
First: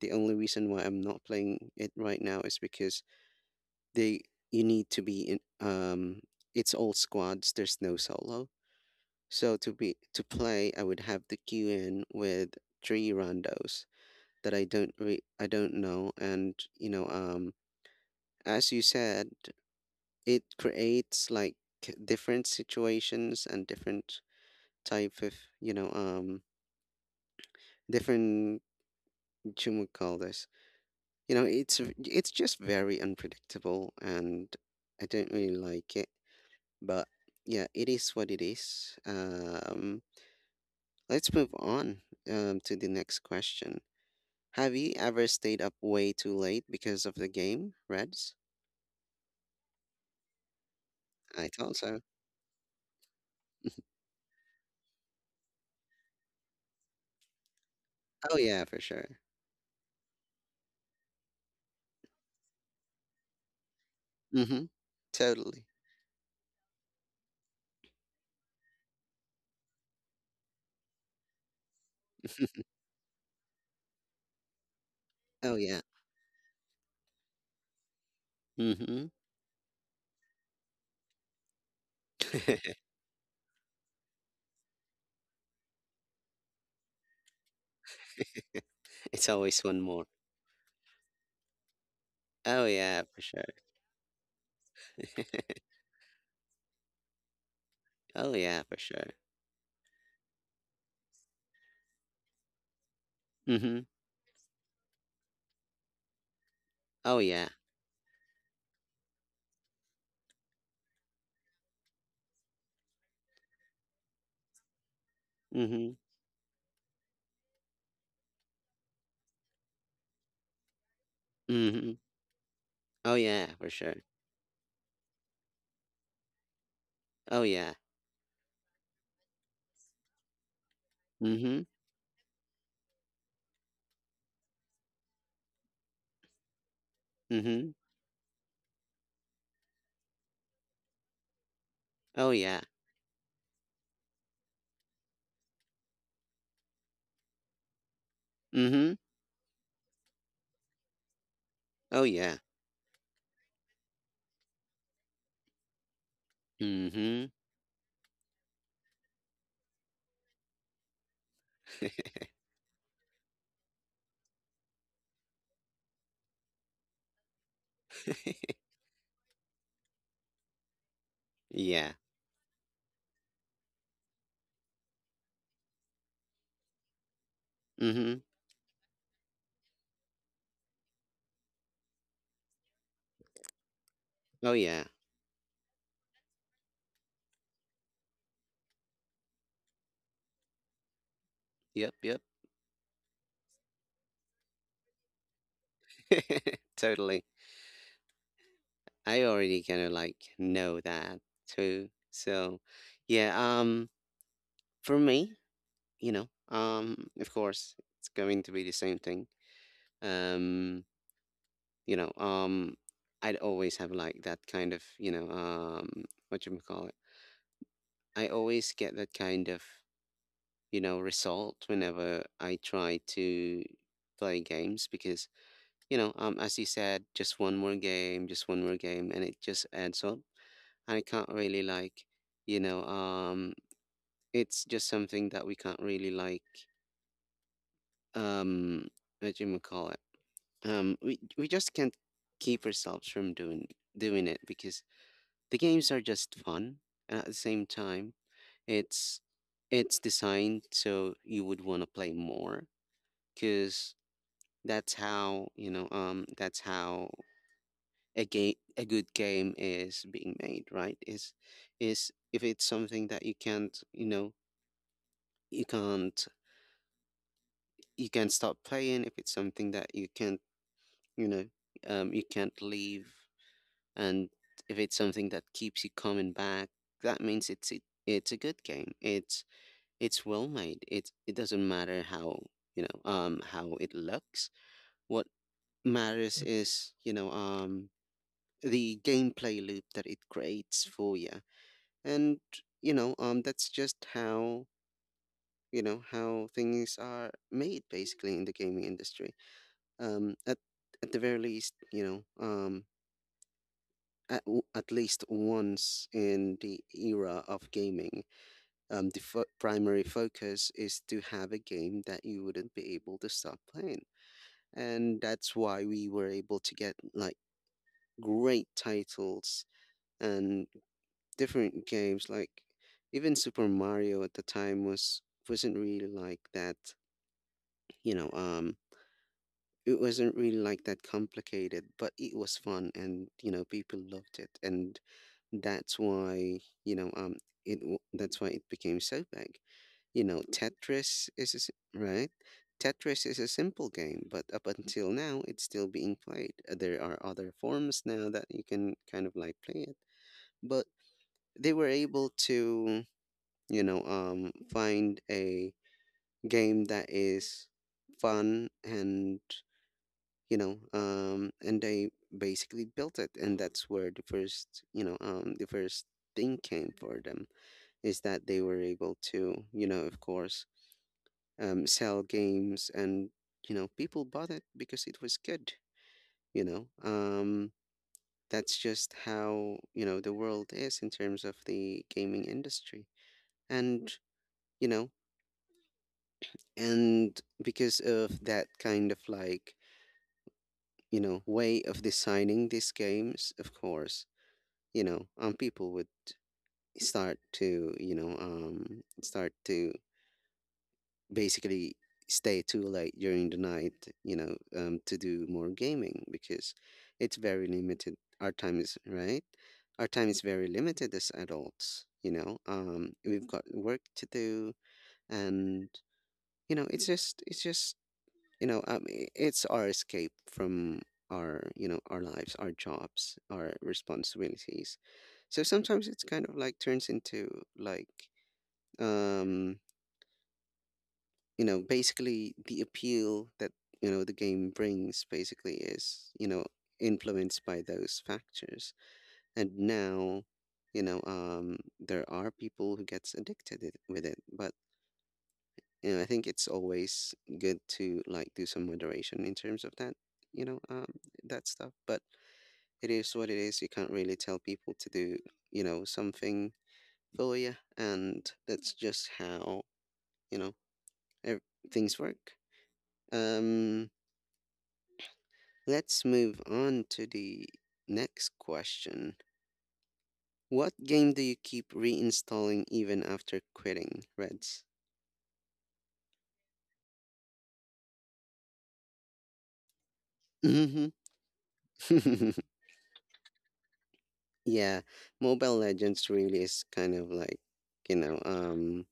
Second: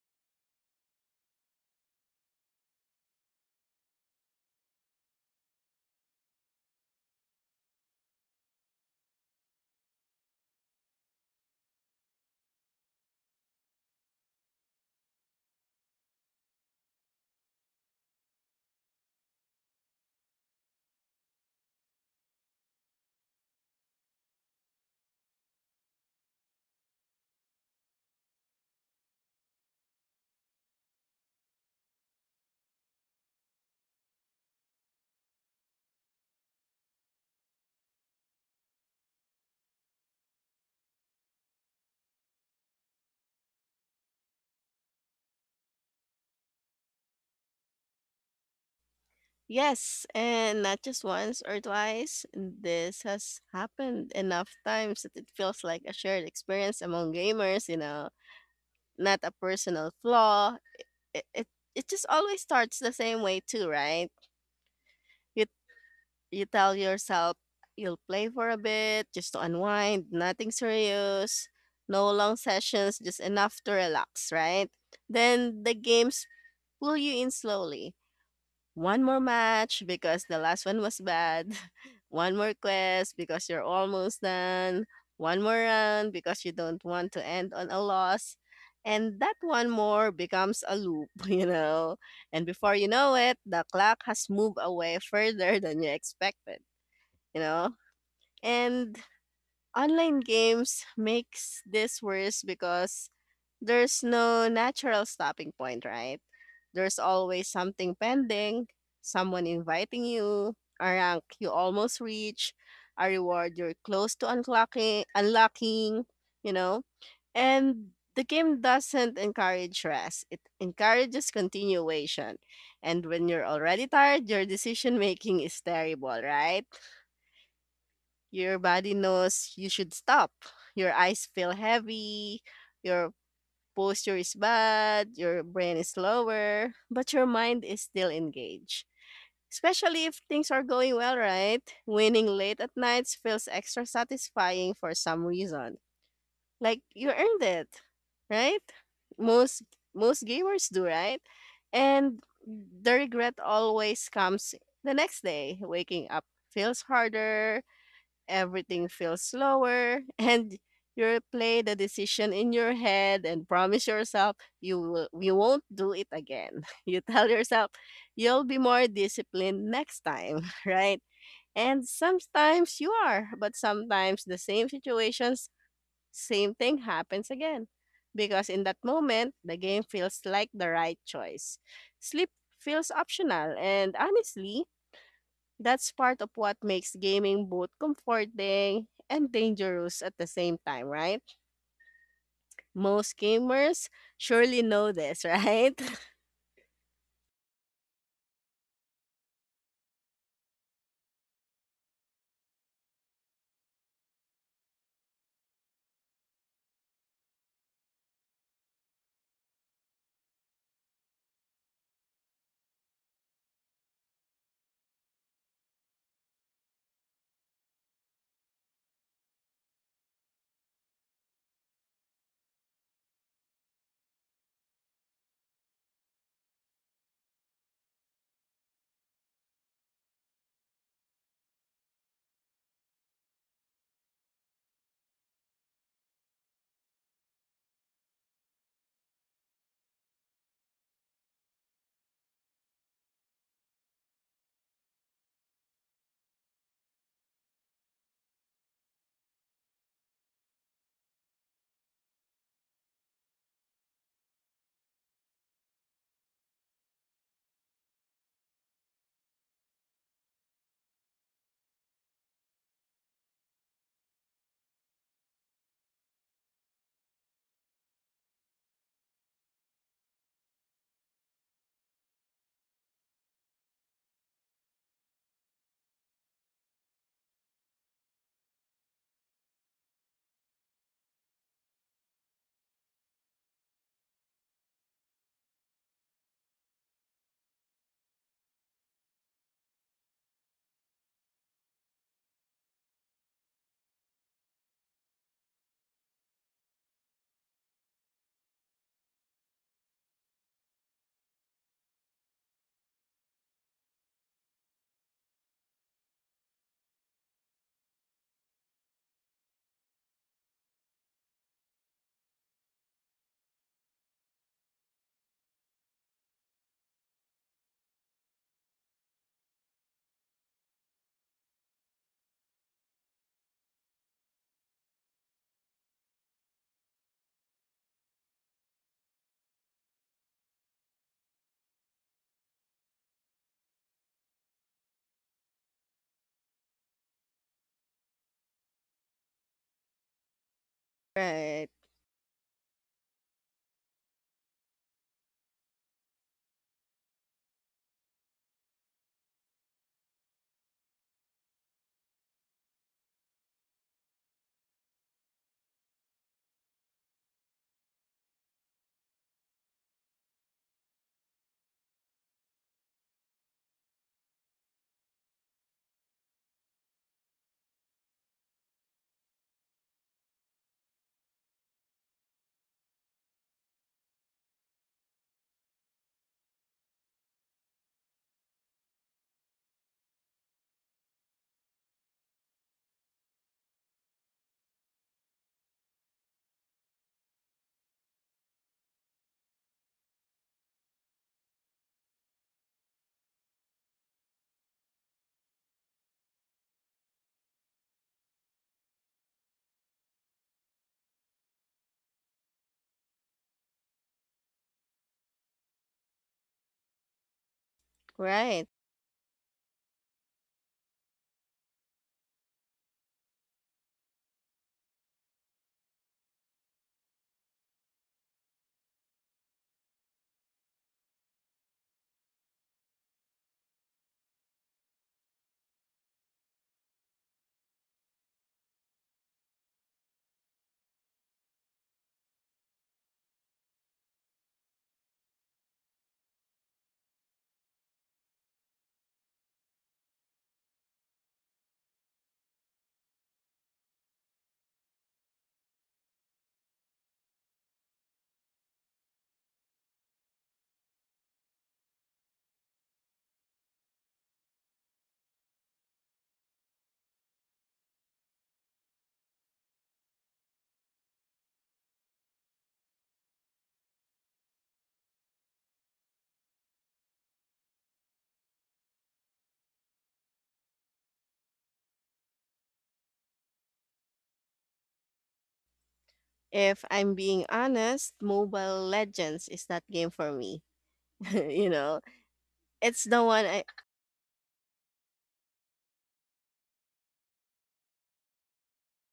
Speaker 1: the only reason why I'm not playing it right now is because they you need to be in, um, it's all squads, there's no solo. To play, I would have to queue in with three randos that I don't know, and as you said, it creates like different situations and different type of you know um different should would call this it's just very unpredictable and I don't really like it, but yeah, it is what it is. Let's move on to the next question. Have you ever stayed up way too late because of the game, Reds?
Speaker 2: Yes, and not just once
Speaker 1: I
Speaker 2: or
Speaker 1: thought so.
Speaker 2: twice. This has happened enough times that it feels like a shared experience among gamers, you know,
Speaker 1: Oh yeah, for sure.
Speaker 2: not a personal flaw. It, it, it just always starts the same way too, right?
Speaker 1: Mm-hmm.
Speaker 2: You
Speaker 1: Totally.
Speaker 2: you tell yourself you'll play for a bit just to unwind, nothing serious, no long sessions, just enough to relax, right?
Speaker 1: Oh
Speaker 2: Then the
Speaker 1: yeah.
Speaker 2: games pull you in slowly. One
Speaker 1: Mm-hmm.
Speaker 2: more match because the last one was bad. One more quest because you're almost done. One more round because you don't want to end on a loss. And
Speaker 1: It's
Speaker 2: that
Speaker 1: always
Speaker 2: one
Speaker 1: one more.
Speaker 2: more becomes a loop, you know. And
Speaker 1: Oh
Speaker 2: before you
Speaker 1: yeah,
Speaker 2: know
Speaker 1: for
Speaker 2: it,
Speaker 1: sure.
Speaker 2: the clock has moved away further than you expected, you know.
Speaker 1: Oh yeah, for
Speaker 2: And
Speaker 1: sure.
Speaker 2: online games makes this worse because
Speaker 1: Mm-hmm.
Speaker 2: there's no natural stopping point, right? There's
Speaker 1: Oh
Speaker 2: always
Speaker 1: yeah.
Speaker 2: something pending, someone inviting you, a rank you almost reach, a reward you're close to unlocking,
Speaker 1: Mm-hmm.
Speaker 2: unlocking, you know? And the game doesn't encourage rest. It encourages
Speaker 1: Mm-hmm.
Speaker 2: continuation. And
Speaker 1: Oh
Speaker 2: when you're
Speaker 1: yeah, for
Speaker 2: already
Speaker 1: sure.
Speaker 2: tired, your decision making is terrible, right?
Speaker 1: Oh yeah.
Speaker 2: Your body knows you should stop. Your eyes feel
Speaker 1: Mm-hmm.
Speaker 2: heavy, your posture is bad, your brain is lower, but your mind
Speaker 1: Mm-hmm.
Speaker 2: is still engaged. Especially if things are going well, right? Winning
Speaker 1: Oh
Speaker 2: late
Speaker 1: yeah.
Speaker 2: at nights feels extra satisfying for some reason. Like you earned it, right?
Speaker 1: Mm-hmm.
Speaker 2: Most most gamers do, right?
Speaker 1: Oh
Speaker 2: And
Speaker 1: yeah.
Speaker 2: the regret always comes the next day. Waking up feels
Speaker 1: Mm-hmm.
Speaker 2: harder, everything feels slower, and you play the decision in your head and promise yourself you won't do it again. You tell yourself you'll be more disciplined next time, right? And
Speaker 1: Yeah.
Speaker 2: sometimes you are, but sometimes the same situations, same thing happens again.
Speaker 1: Mm-hmm.
Speaker 2: Because in that moment, the game feels like the right choice. Sleep feels optional, and
Speaker 1: Oh
Speaker 2: honestly,
Speaker 1: yeah.
Speaker 2: that's part of what makes gaming both comforting and dangerous at the same time, right?
Speaker 1: Yep, yep.
Speaker 2: Most gamers surely know this, right?
Speaker 1: Totally. I already kind of like know that too. So, yeah, for me, of course, it's going to be the same thing. Um, you know, um, I'd always have like that kind of, what you call it. I always get that kind of, result whenever I try to play games because, as you said, just one more game, just one more game, and it just adds up. I can't really like, you know, um, it's just something that we can't really like, um, what do you call it? We just can't keep ourselves from doing it because the games are just fun, and at the same time, it's it's designed so you would want to play more because that's how that's how a good game is being made, right? Is if it's something that you can't, you can't you can't stop playing, if it's something that you can't you know you can't leave, and if it's something that keeps you coming back, that means it's a good game. It's well made. It doesn't matter how how it looks. What matters is the gameplay loop that it creates for you. And that's just how how things are made basically in the gaming industry. um at at the very least, at, at least once in the era of gaming, the primary focus is to have a game that you wouldn't be able to stop playing. And that's why we were able to get like great titles and different games, like even Super Mario at the time was wasn't really like that. you know um It wasn't really like that complicated, but it was fun and, you know, people loved it. And that's why, that's why it became so big. You know, Tetris is a,
Speaker 2: Right,
Speaker 1: s- right? Tetris is a simple game, but up until now it's still being played. There are other forms now that you can kind of like play it. But they were able to, find a game that is fun, and and I basically built it. And that's where the first the first thing came for them, is that they were able to, you know, of course, sell games. And you know people bought it because it was good. you know um that's just how, you know, the world is in terms of the gaming industry. And you know and because of that kind of like, you know, way of designing these games, of course, people would start to, start to basically stay too late during the night, to do more gaming because it's very limited. Our
Speaker 2: right.
Speaker 1: time is right. Our time is very limited as adults. We've got work to do, and you know, it's just it's our escape from our, you know, our lives, our jobs, our responsibilities. So sometimes it's kind of like turns into like um basically the appeal that, you know, the game brings, basically, is, you know, influenced by those factors. And now, there are people who gets addicted with it. But and I think it's always good to like do some moderation in terms of that, you know, um, that stuff. But it is what it is. You can't really tell people to do, you know, something for you, and that's just how you know ev- things work. Um, let's move on to the next question. What game do you keep reinstalling even after quitting, Reds?
Speaker 2: If I'm being honest, Mobile Legends is that game for me.
Speaker 1: Mm-hmm.
Speaker 2: You know, it's the one I.
Speaker 1: Yeah, Mobile Legends really is kind of like, you know, um,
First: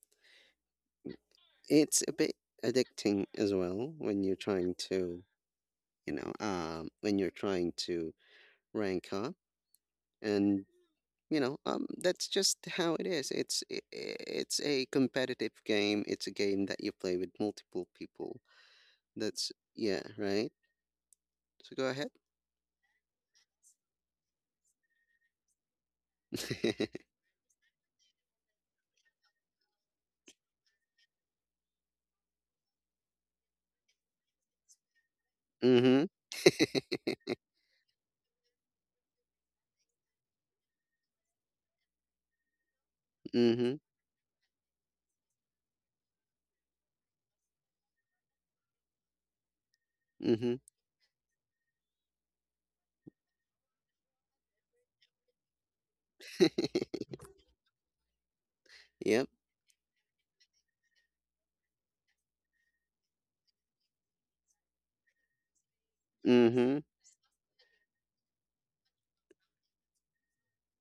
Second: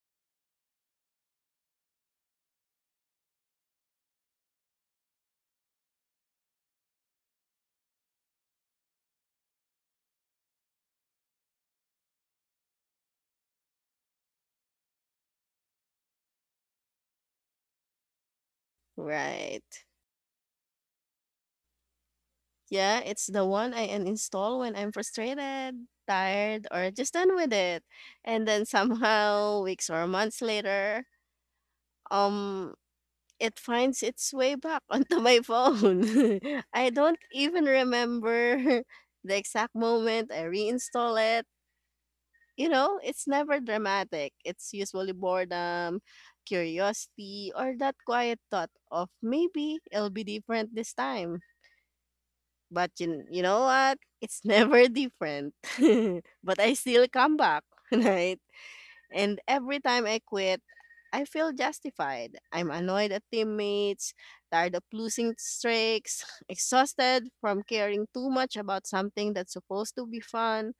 Speaker 1: it's a bit addicting as well when you're trying to, when you're trying to rank up, and that's just how it is. It's a competitive game. It's a game that you play with multiple people. That's
Speaker 2: Right.
Speaker 1: yeah, right. So go ahead.
Speaker 2: Yeah, it's the one I uninstall when I'm frustrated, tired, or just done with it. And then somehow, weeks or months later, um it finds its way back onto my
Speaker 1: Mm-hmm.
Speaker 2: phone. I don't even remember the exact moment I reinstall it. You know, it's never
Speaker 1: Mm-hmm.
Speaker 2: dramatic. It's usually boredom, curiosity, or that quiet thought of maybe it'll be
Speaker 1: Mm-hmm.
Speaker 2: different this time. But you know what? It's never different. But I still come back, right?
Speaker 1: Yep.
Speaker 2: And every time I quit, I feel justified. I'm annoyed at teammates, tired of losing streaks,
Speaker 1: Mm-hmm.
Speaker 2: exhausted from caring too much about something that's supposed to be fun.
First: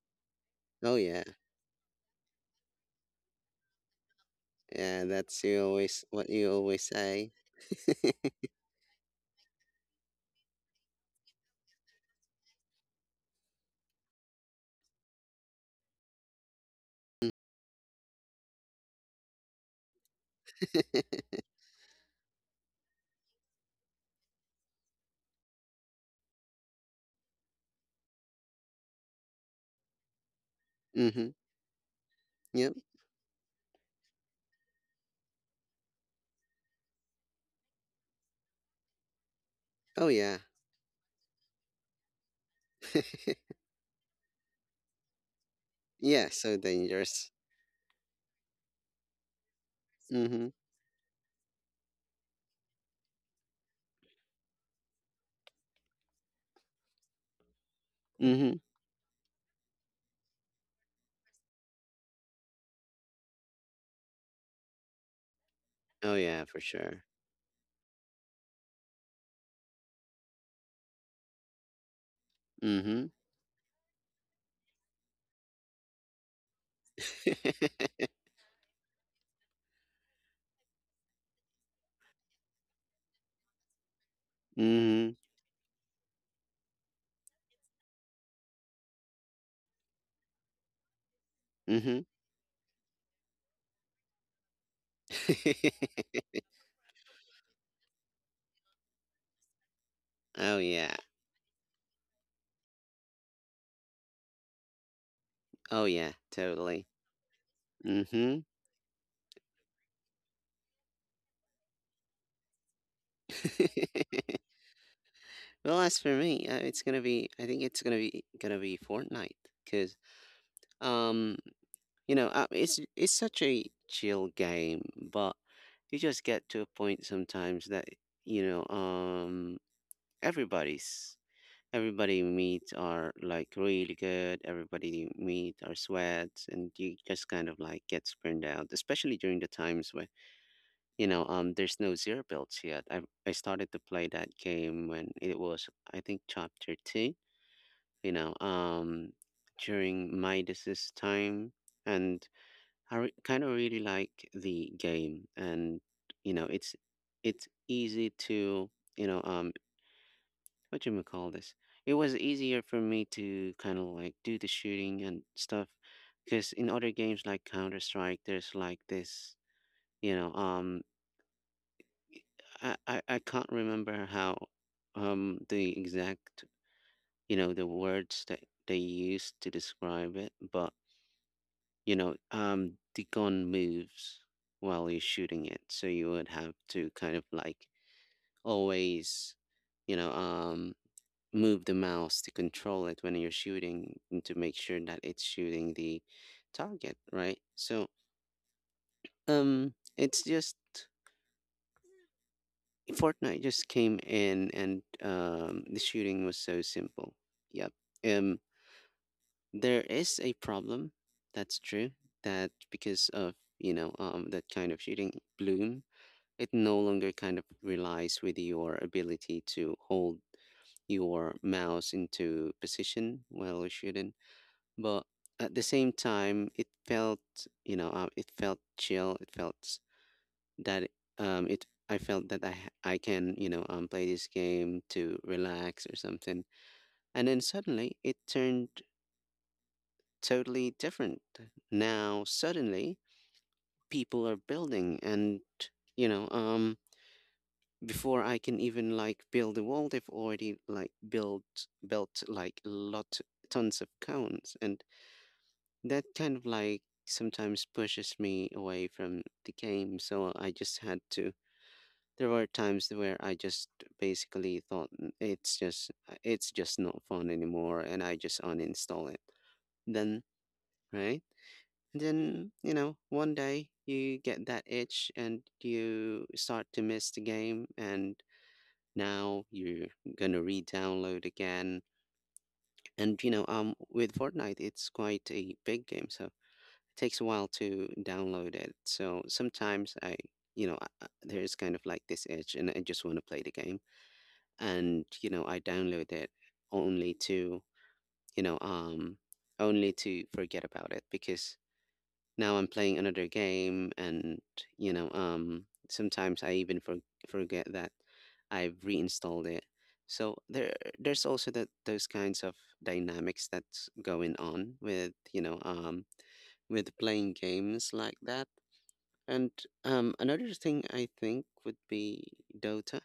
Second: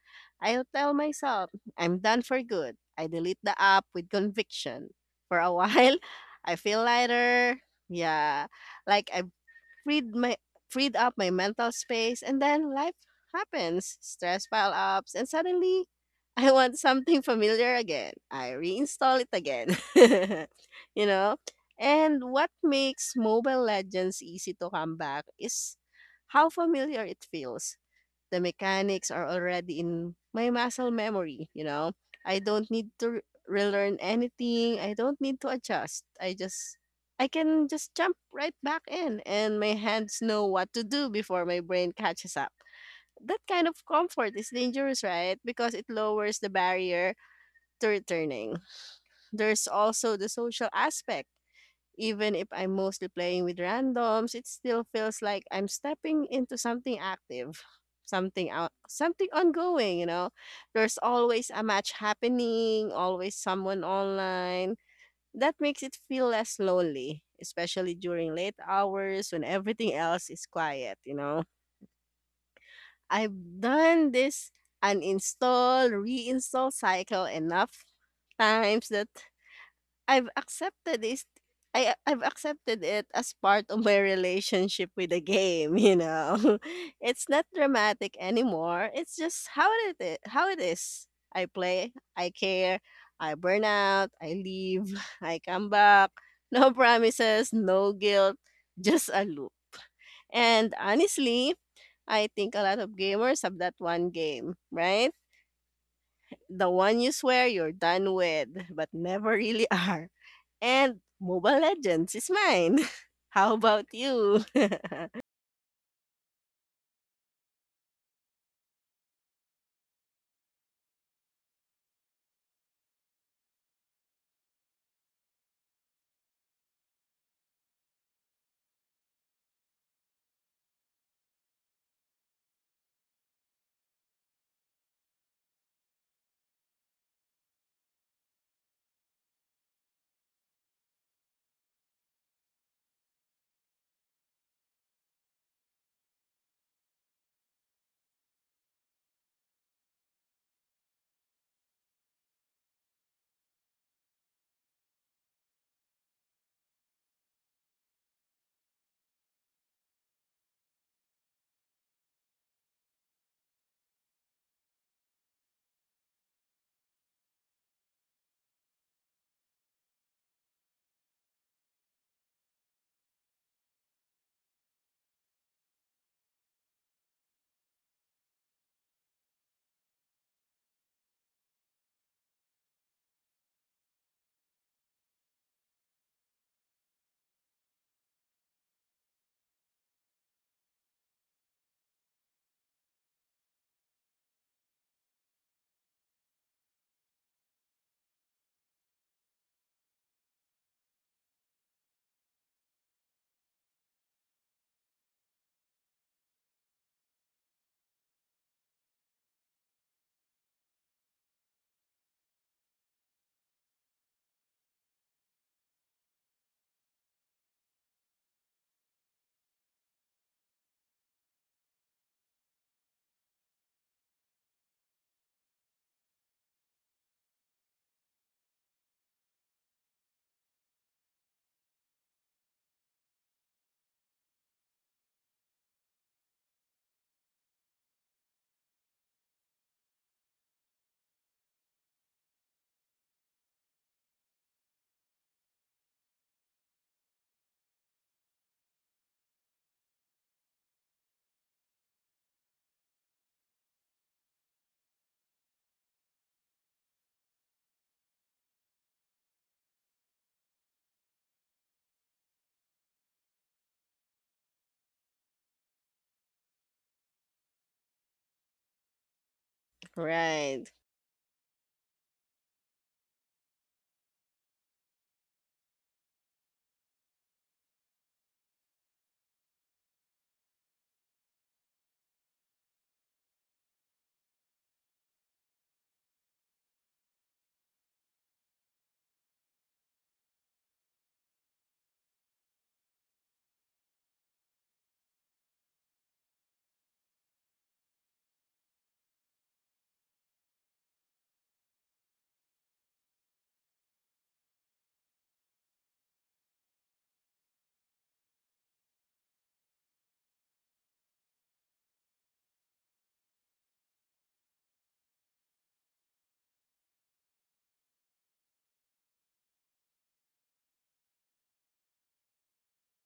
Speaker 2: I'll tell
Speaker 1: Oh yeah.
Speaker 2: myself, I'm done for good. I delete the app with conviction.
Speaker 1: Yeah,
Speaker 2: For
Speaker 1: that's
Speaker 2: a
Speaker 1: you
Speaker 2: while,
Speaker 1: always what you
Speaker 2: I feel
Speaker 1: always say.
Speaker 2: lighter. Yeah, like I've freed my freed up my mental space, and then life happens, stress pile ups, and suddenly I want something familiar again. I reinstall it again. You know, and what makes Mobile Legends easy to come back is how familiar it feels. The mechanics are already in my muscle
Speaker 1: Mm-hmm.
Speaker 2: memory, you know. I don't
Speaker 1: Yep.
Speaker 2: need to relearn anything. I don't need to adjust. I can just jump right back in and my
Speaker 1: Oh
Speaker 2: hands
Speaker 1: yeah.
Speaker 2: know what to do before my brain catches up. That kind of comfort is dangerous, right? Because it
Speaker 1: Yeah,
Speaker 2: lowers the
Speaker 1: so
Speaker 2: barrier
Speaker 1: dangerous.
Speaker 2: to returning. There's also the
Speaker 1: Mm-hmm.
Speaker 2: social aspect. Even if I'm mostly playing with randoms, it still feels like I'm stepping into something active,
Speaker 1: Mm-hmm.
Speaker 2: something ongoing, you know. There's always a match happening, always someone online. That makes it
Speaker 1: Oh
Speaker 2: feel
Speaker 1: yeah,
Speaker 2: less
Speaker 1: for sure.
Speaker 2: lonely, especially during late hours when everything else is quiet, you know.
Speaker 1: Mm-hmm.
Speaker 2: I've done this uninstall, reinstall cycle enough times that I've accepted is I've accepted it as part of my relationship with
Speaker 1: Mm-hmm.
Speaker 2: the game, you know. It's not dramatic anymore. It's just how it is. I play,
Speaker 1: Mm-hmm.
Speaker 2: I care, I burn out, I leave, I come back. No promises, no guilt, just a loop.
Speaker 1: Oh
Speaker 2: And
Speaker 1: yeah.
Speaker 2: honestly, I think a lot of gamers have that one game, right?
Speaker 1: Oh yeah,
Speaker 2: The
Speaker 1: totally.
Speaker 2: one you swear you're done
Speaker 1: Mm-hmm.
Speaker 2: with but never really are. And Mobile Legends is mine. How about you?
Speaker 1: Well, as for me, it's gonna be. I think it's gonna be Fortnite because um, it's such a chill game, but you just get to a point sometimes that you know um everybody's everybody we meet are like really good. Everybody we meet are sweats, and you just kind of like gets burned out, especially during the times when there's no zero builds yet. I started to play that game when it was I think chapter two. You know um During Midas's time, and kind of really like the game, and you know it's it's easy to you know um what you call this? It was easier for me to kind of like do the shooting and stuff, because in other games like Counter Strike, there's like this, you know, um, I can't remember how, the exact, you know, the words that they used to describe it, but the gun moves while you're shooting it, so you would have to kind of like always, you know, um move the mouse to control it when you're shooting and to make sure that it's shooting the target, right? So, it's just Fortnite just came in and the shooting was so simple. Yep. Um, there is a problem. That's true. That because of that kind of shooting bloom, it no longer kind of relies with your ability to hold your mouse into position while you're shooting. But at the same time, it felt, it felt chill. That it. I felt that I can, play this game to relax or something. And then suddenly, it turned totally different. Now suddenly, people are building, and you know, um, before I can even like build a wall, they've already like built like lot tons of cones, and that kind of like sometimes pushes me away from the game. So I just had to. There were times where I just basically thought, It's just it's just not fun anymore," and I just uninstall it. Then
Speaker 2: Right,
Speaker 1: right, and then you know one day you get that itch and you start to miss the game, and now you're gonna re-download again. And with Fortnite, it's quite a big game, so takes a while to download it. So sometimes I, you know, there's kind of like this itch and I just want to play the game. And, you know, I download it only to, you know, um, only to forget about it because now I'm playing another game. And, sometimes I even forget that I've reinstalled it. So there's also that, those kinds of dynamics that's going on with, with playing games like that. And another thing I think would be Dota,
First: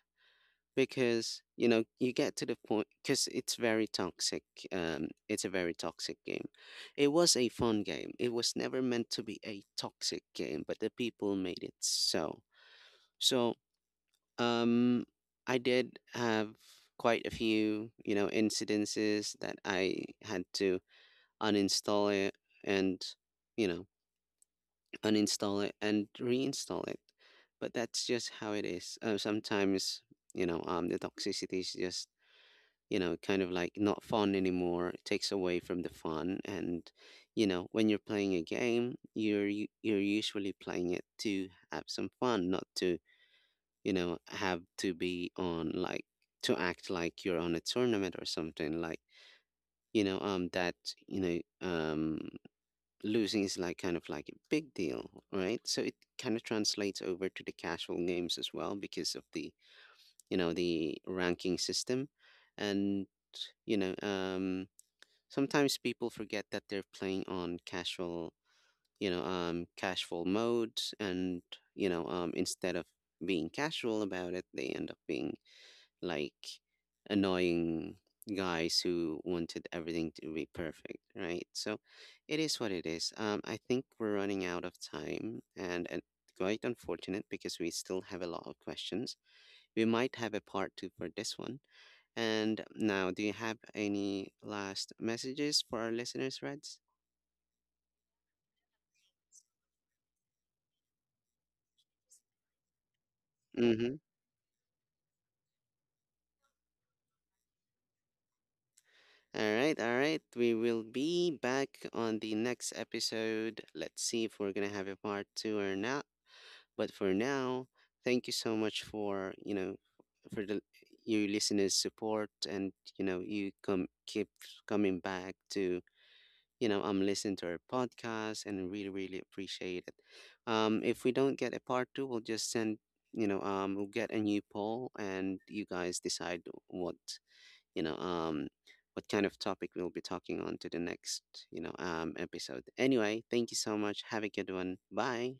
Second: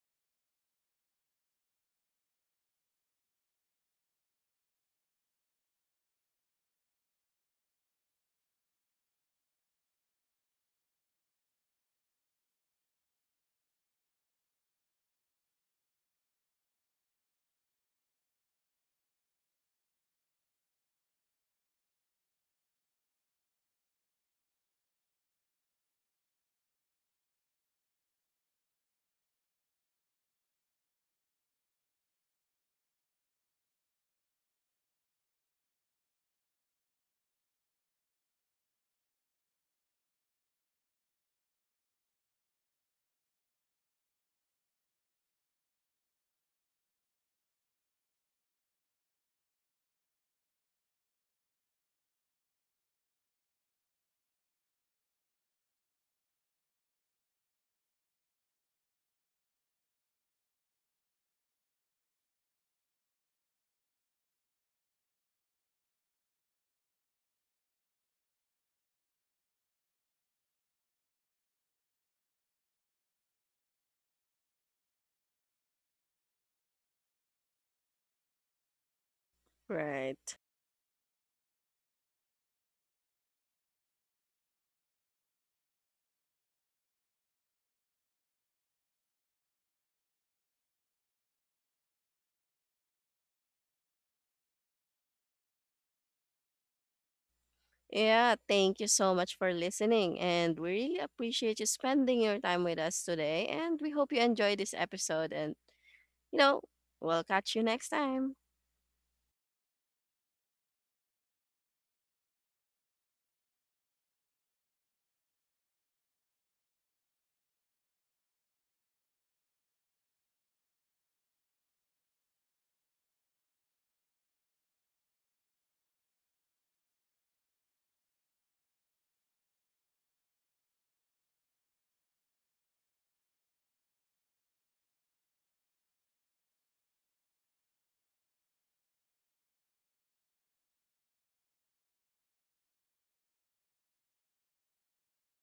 Speaker 1: because you know you get to the point because it's very toxic. It's a very toxic game. It was a fun game. It was never meant to be a toxic game, but the people made it so. So um, I did have quite a few, you know, incidences that I had to uninstall it and you know uninstall it and reinstall it. But that's just how it is. Sometimes, the toxicity is just, you know, kind of like not fun anymore. It takes away from the fun. And, you know, when you're playing a game, you're usually playing it to have some fun, not to, you know, have to be on like to act like you're on a tournament or something like that you know um losing is like kind of like a big deal, right? So it kind of translates over to the casual games as well because of the, you know, the ranking system. And, you know, um, sometimes people forget that they're playing on casual, casual modes, and, instead of being casual about it, they end up being like annoying guys who wanted everything to
Speaker 2: right.
Speaker 1: be perfect, right? So it is what it is. I think we're running out of time and quite unfortunate because we still have a lot of questions. We might have a part two for this one. And now, do you have any last messages for our listeners, Reds?
Speaker 2: Yeah, thank you so much for listening. And we really appreciate you spending your time with us today. And we
Speaker 1: Mm-hmm.
Speaker 2: hope you enjoyed this episode. And you know, we'll catch you next time.
Speaker 1: All right, all right. We will be back on the next episode. Let's see if we're gonna have a part two or not. But for now, thank you so much for, you know, for the your listeners' support, and, you know, you come keep coming back to, you know, I'm listening to our podcast and really, really appreciate it. If we don't get a part two, we'll just send, we'll get a new poll and you guys decide what, you know, um, what kind of topic we'll be talking on to the next, episode. Anyway, thank you so much. Have a good one. Bye.